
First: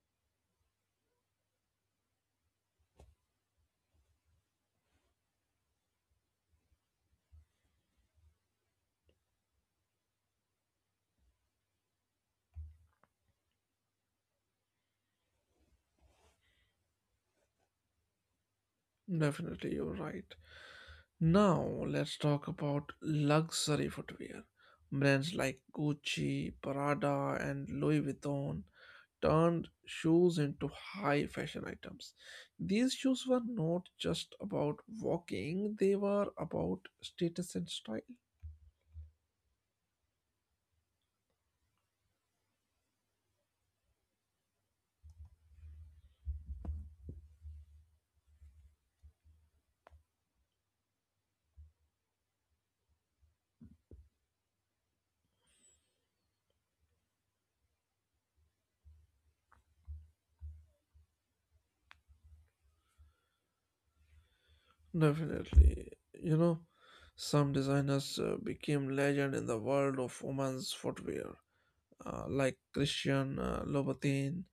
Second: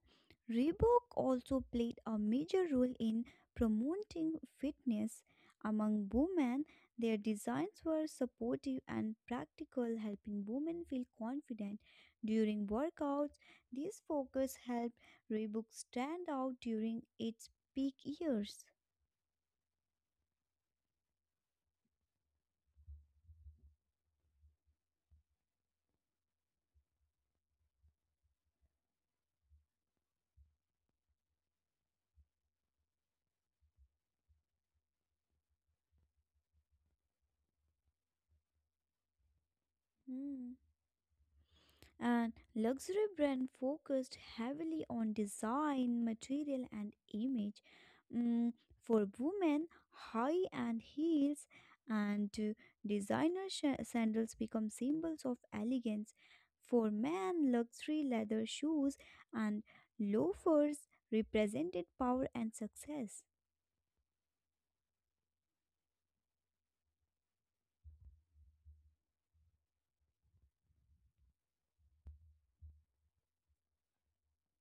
Reebok also played a major role in promoting fitness among women. Their designs were supportive and practical, helping women feel confident during workouts. This focus helped Reebok stand out during its peak years. Definitely, you're right. Now, let's talk about luxury footwear. Brands like Gucci, Prada, and Louis Vuitton turned shoes into high fashion items. These shoes were not just about walking, they were about status and style. Hmm. And luxury brand focused heavily on design, material, and image. Mm, for women, high end heels and designer sandals become symbols of elegance. For men, luxury leather shoes and loafers represented power and success. Definitely. You know, some designers became legend in the world of women's footwear, like Christian Louboutin,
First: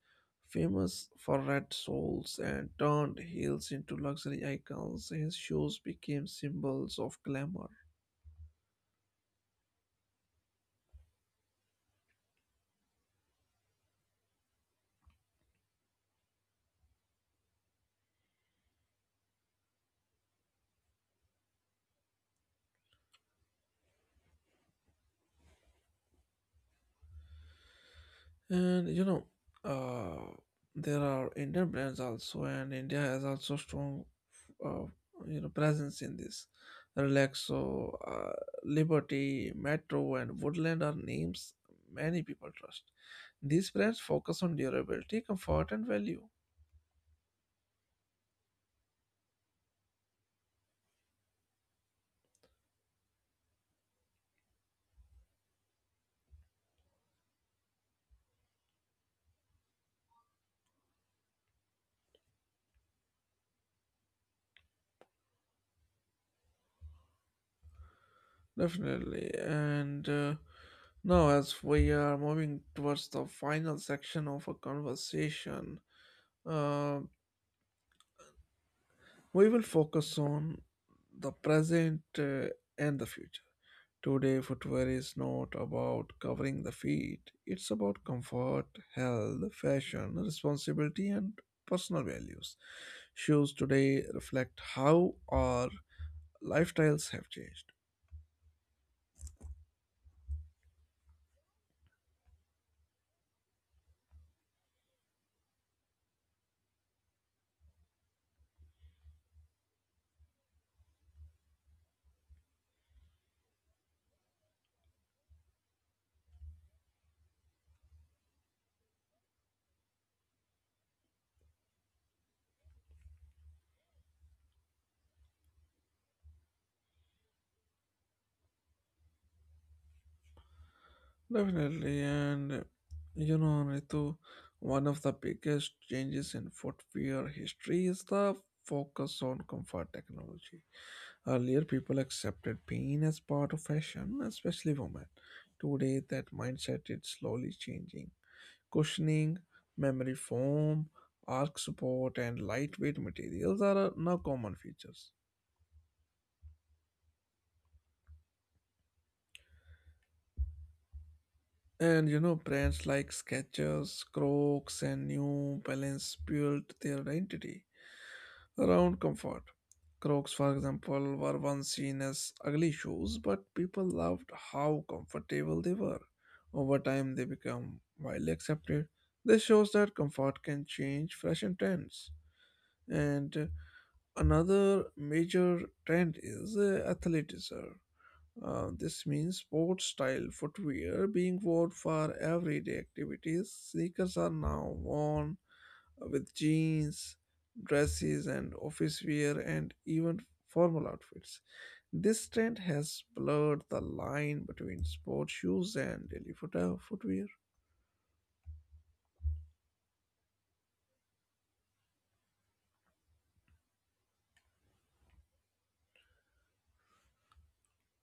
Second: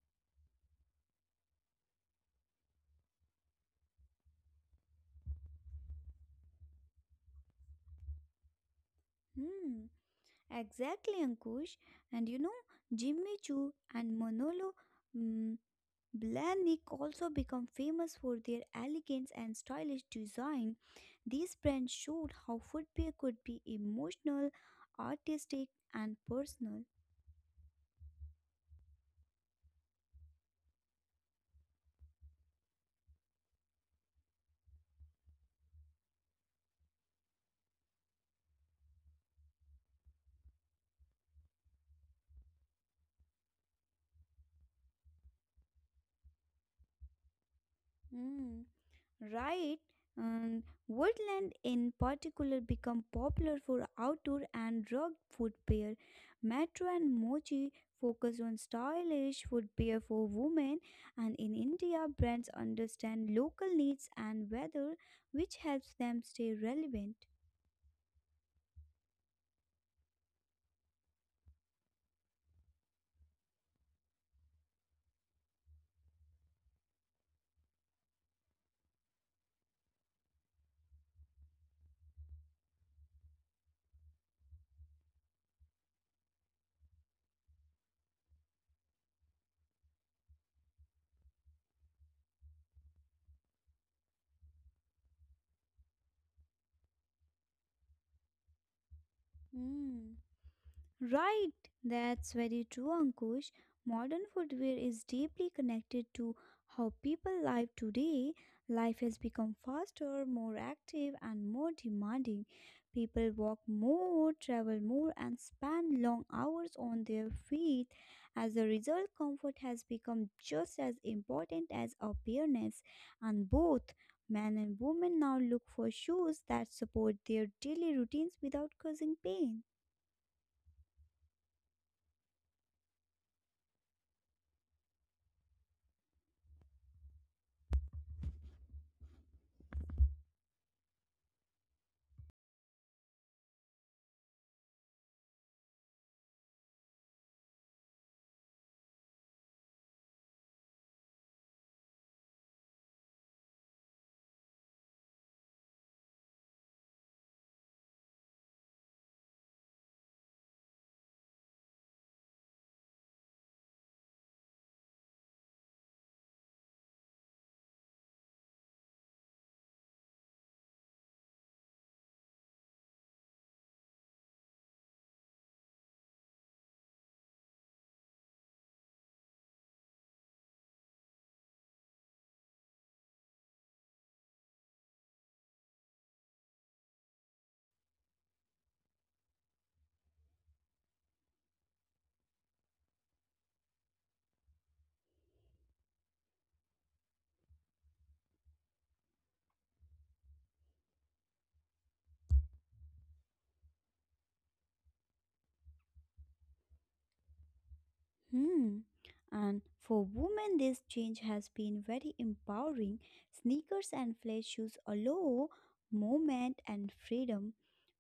famous for red soles and turned heels into luxury icons. His shoes became symbols of glamour. Hmm. Exactly, Ankush. And you know, Jimmy Choo and Manolo, mm, Blahnik also become famous for their elegance and stylish design. These brands showed how footwear could be emotional, artistic, and personal. And you know, uh, there are Indian brands also, and India has also strong, uh, presence in this. Relaxo, Liberty, Metro, and Woodland are names many people trust. These brands focus on durability, comfort, and value. Mm. Right, and woodland in particular become popular for outdoor and rugged footwear. Metro and Mochi focus on stylish footwear for women, and in India, brands understand local needs and weather, which helps them stay relevant. Definitely. And Now, as we are moving towards the final section of our conversation, uh, we will focus on the present and the future. Today, footwear is not about covering the feet, it's about comfort, health, fashion, responsibility, and personal values. Shoes today reflect how our lifestyles have changed. Hmm. Right, that's very true, Ankush. Modern footwear is deeply connected to how people live today. Life has become faster, more active, and more demanding. People walk more, travel more, and spend long hours on their feet. As a result, comfort has become just as important as appearance, and both men and women now look for shoes that support their daily routines without causing pain. Definitely, and you know, Ritu, one of the biggest changes in footwear history is the focus on comfort technology. Earlier, people accepted pain as part of fashion, especially women. Today, that mindset is slowly changing. Cushioning, memory foam, arch support, and lightweight materials are now common features. And you know, brands like Skechers, Crocs, and New Balance built their identity around comfort. Crocs, for example, were once seen as ugly shoes, but people loved how comfortable they were. Over time, they become widely accepted. This shows that comfort can change fashion trends. And Another major trend is athleticism. This means sports style footwear being worn for everyday activities. Sneakers are now worn with jeans, dresses, and office wear, and even formal outfits. This trend has blurred the line between sports shoes and daily footwear. Hmm. And for women, this change has been very empowering. Sneakers and flat shoes allow movement and freedom.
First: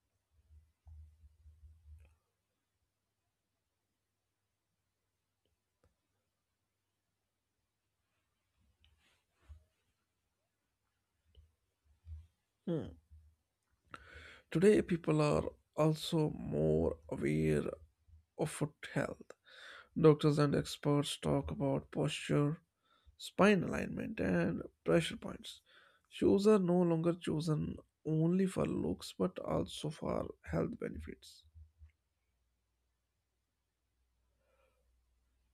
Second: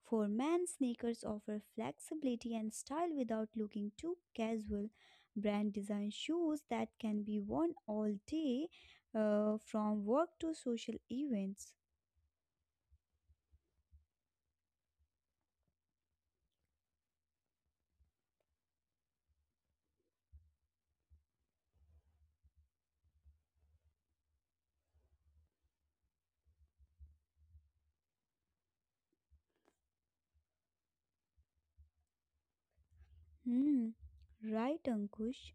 For men, sneakers offer flexibility and style without looking too casual. Brand design shoes that can be worn all day, from work to social events. Hmm. Today, people are also more aware of foot health. Doctors and experts talk about posture, spine alignment, and pressure points. Shoes are no longer chosen only for looks but also for health benefits. Hmm. Right, Ankush.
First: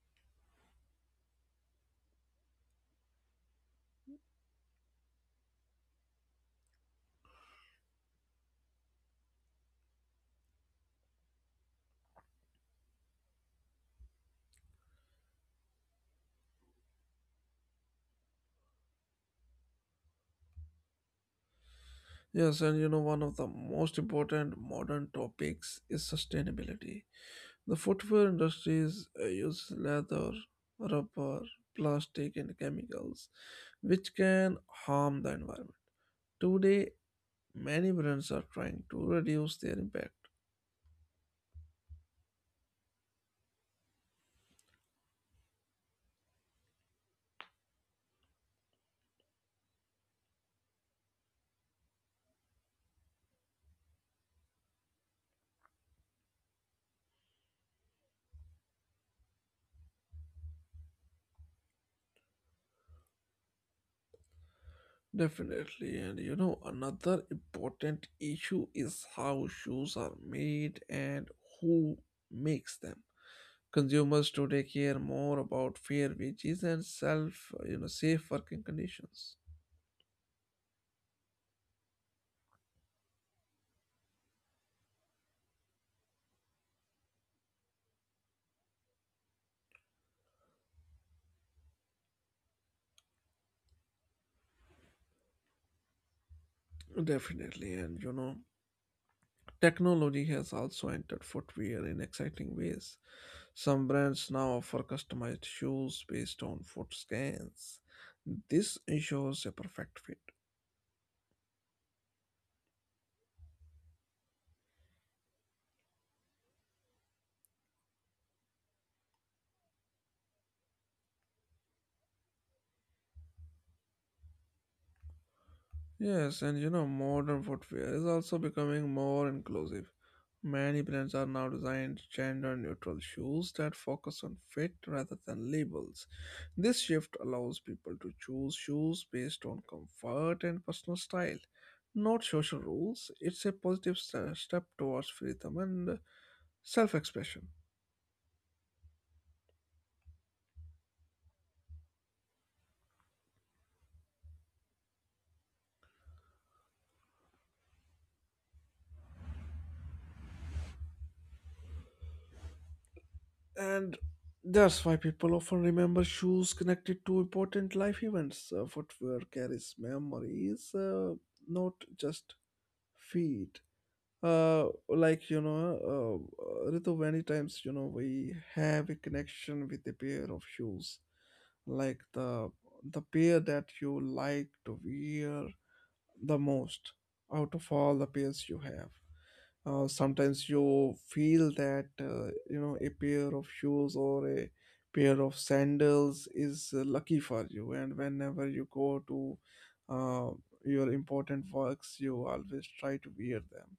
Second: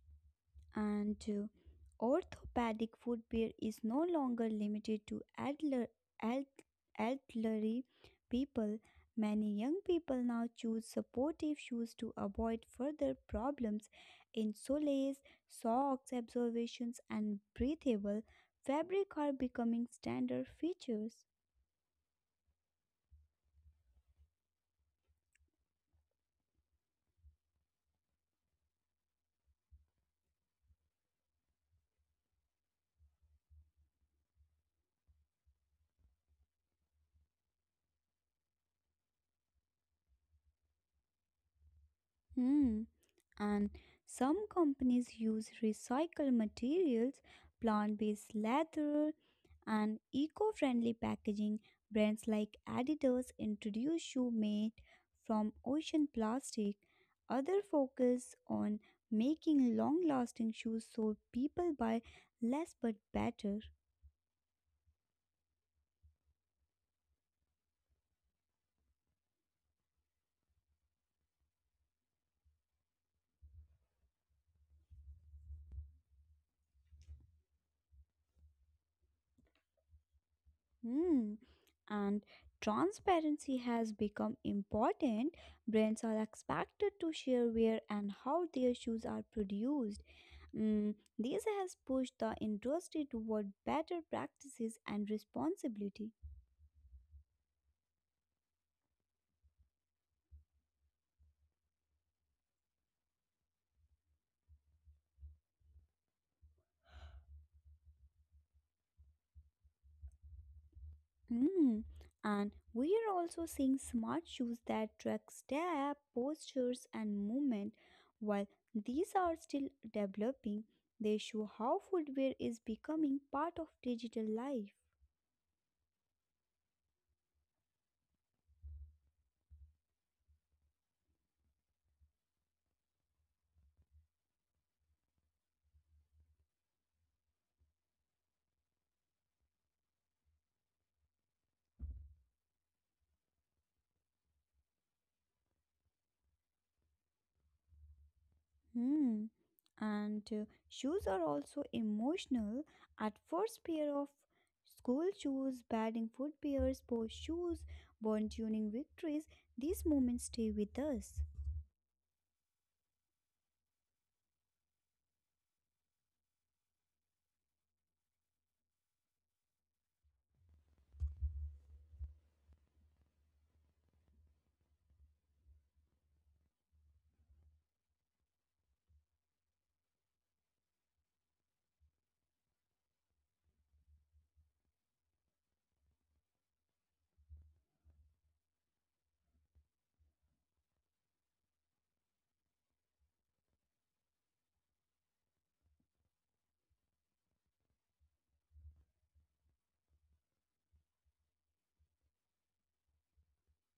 And orthopedic footwear is no longer limited to elder, el- elderly people. Many young people now choose supportive shoes to avoid further problems in soles, socks, observations, and breathable fabric are becoming standard features. Yes, and you know, one of the most important modern topics is sustainability. The footwear industries use leather, rubber, plastic, and chemicals, which can harm the environment. Today, many brands are trying to reduce their impact. Hmm. And some companies use recycled materials, plant based leather, and eco-friendly packaging brands like Adidas introduce shoe made from ocean plastic. Other focus on making long-lasting shoes so people buy less but better. Definitely, and you know, another important issue is how shoes are made and who makes them. Consumers today care more about fair wages and safe working conditions. Hmm. And transparency has become important. Brands are expected to share where and how their shoes are produced. Mm, this has pushed the industry toward better practices and responsibility. Definitely, and you know, technology has also entered footwear in exciting ways. Some brands now offer customized shoes based on foot scans. This ensures a perfect fit. Mm. And we are also seeing smart shoes that track step, postures, and movement. While these are still developing, they show how footwear is becoming part of digital life. Yes, and you know, modern footwear is also becoming more inclusive. Many brands are now designed gender neutral shoes that focus on fit rather than labels. This shift allows people to choose shoes based on comfort and personal style, not social rules. It's a positive step towards freedom and self expression. Hmm. And shoes are also emotional. At first, pair of school shoes, batting footwears, post shoes, born tuning victories, these moments stay with us. And that's why people often remember shoes connected to important life events. Footwear carries memories, not just feet. Like Ritu, many times you know we have a connection with a pair of shoes, like the pair that you like to wear the most out of all the pairs you have. Sometimes you feel that you know a pair of shoes or a pair of sandals is lucky for you, and whenever you go to uh, your important works you always try to wear them,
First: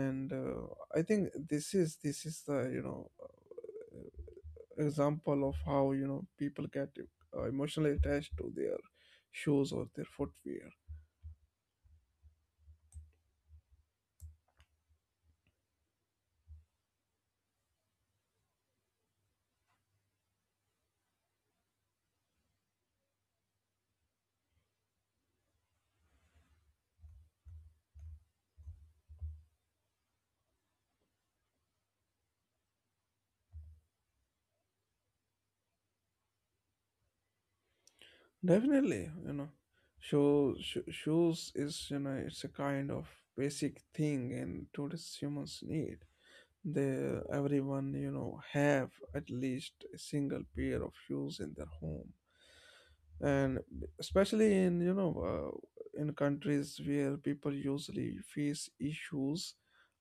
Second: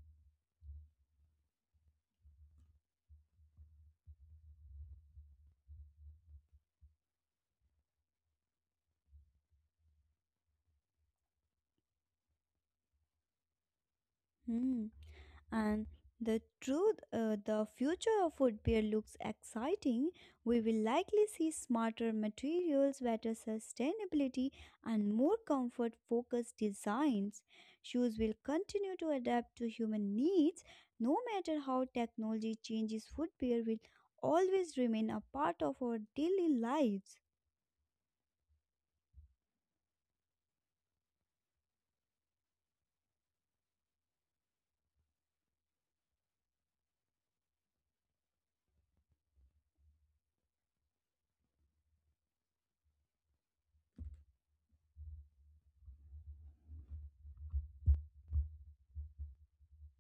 and I think this is the you know example of how you know people get emotionally attached to their shoes or their footwear. Hmm. And the truth, the future of footwear looks exciting. We will likely see smarter materials, better sustainability, and more comfort focused designs. Shoes will continue to adapt to human needs. No matter how technology changes, footwear will always remain a part of our daily lives. Definitely, you know, shoes, shoes is you know it's a kind of basic thing and today's humans need, they everyone you know have at least a single pair of shoes in their home. And especially in you know in countries where people usually face issues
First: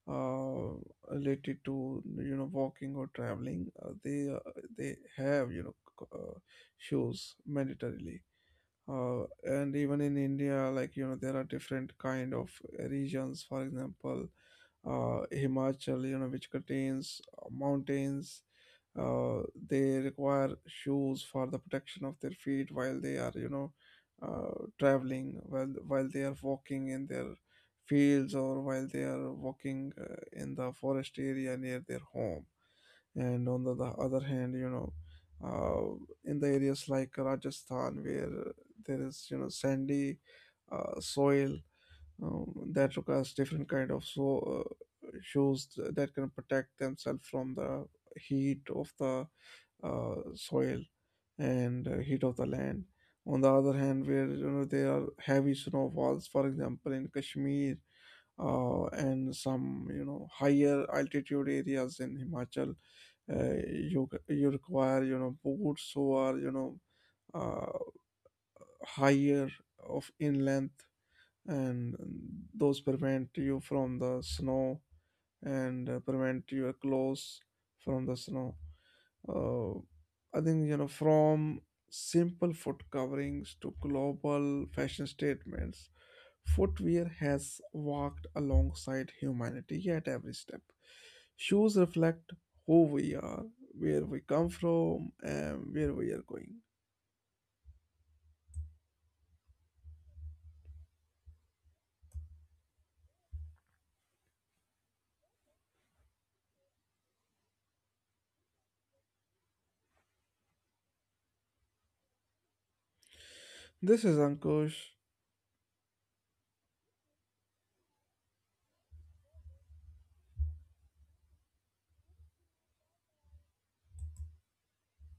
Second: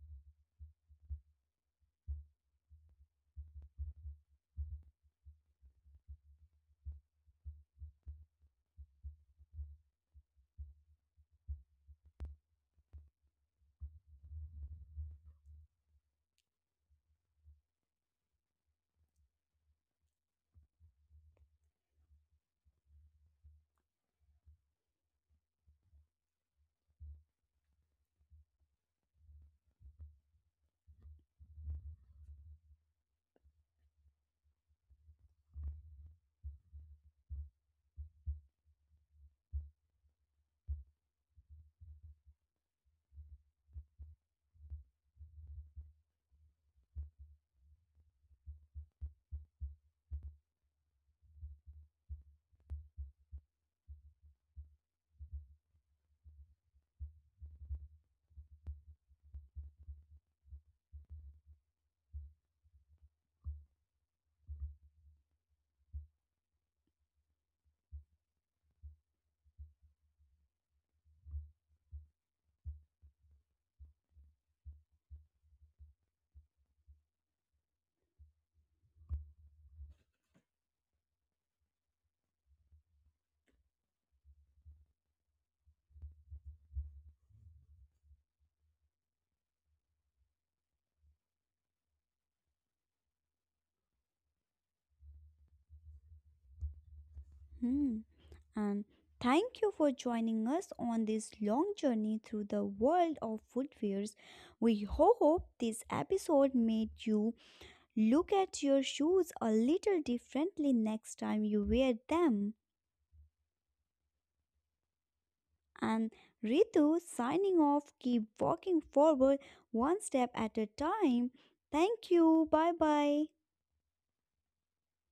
uh, related to you know walking or traveling, they have you know shoes mandatorily. And even in India, like you know there are different kind of regions, for example, Himachal, you know, which contains mountains. uh, they require shoes for the protection of their feet while they are, you know, traveling, while they are walking in their fields or while they are walking in the forest area near their home. And on the other hand, you know, in the areas like Rajasthan where there is, you know, sandy soil, that requires different kind of shoes that can protect themselves from the heat of the soil and heat of the land. On the other hand, where you know there are heavy snowfalls, for example, in Kashmir, and some you know higher altitude areas in Himachal, uh, you require you know boots who are you know uh, higher of in length, and those prevent you from the snow and prevent your clothes from the snow. Uh, I think you know from simple foot coverings to global fashion statements, footwear has walked alongside humanity at every step. Shoes reflect who we are, where we come from, and where we are going. Hmm. And thank you for joining us on this long journey through the world of footwears. We hope this episode made you look at your shoes a little differently next time you wear them. This is Ankush. And Ritu signing off, keep walking forward one step at a time. Thank you. Bye bye.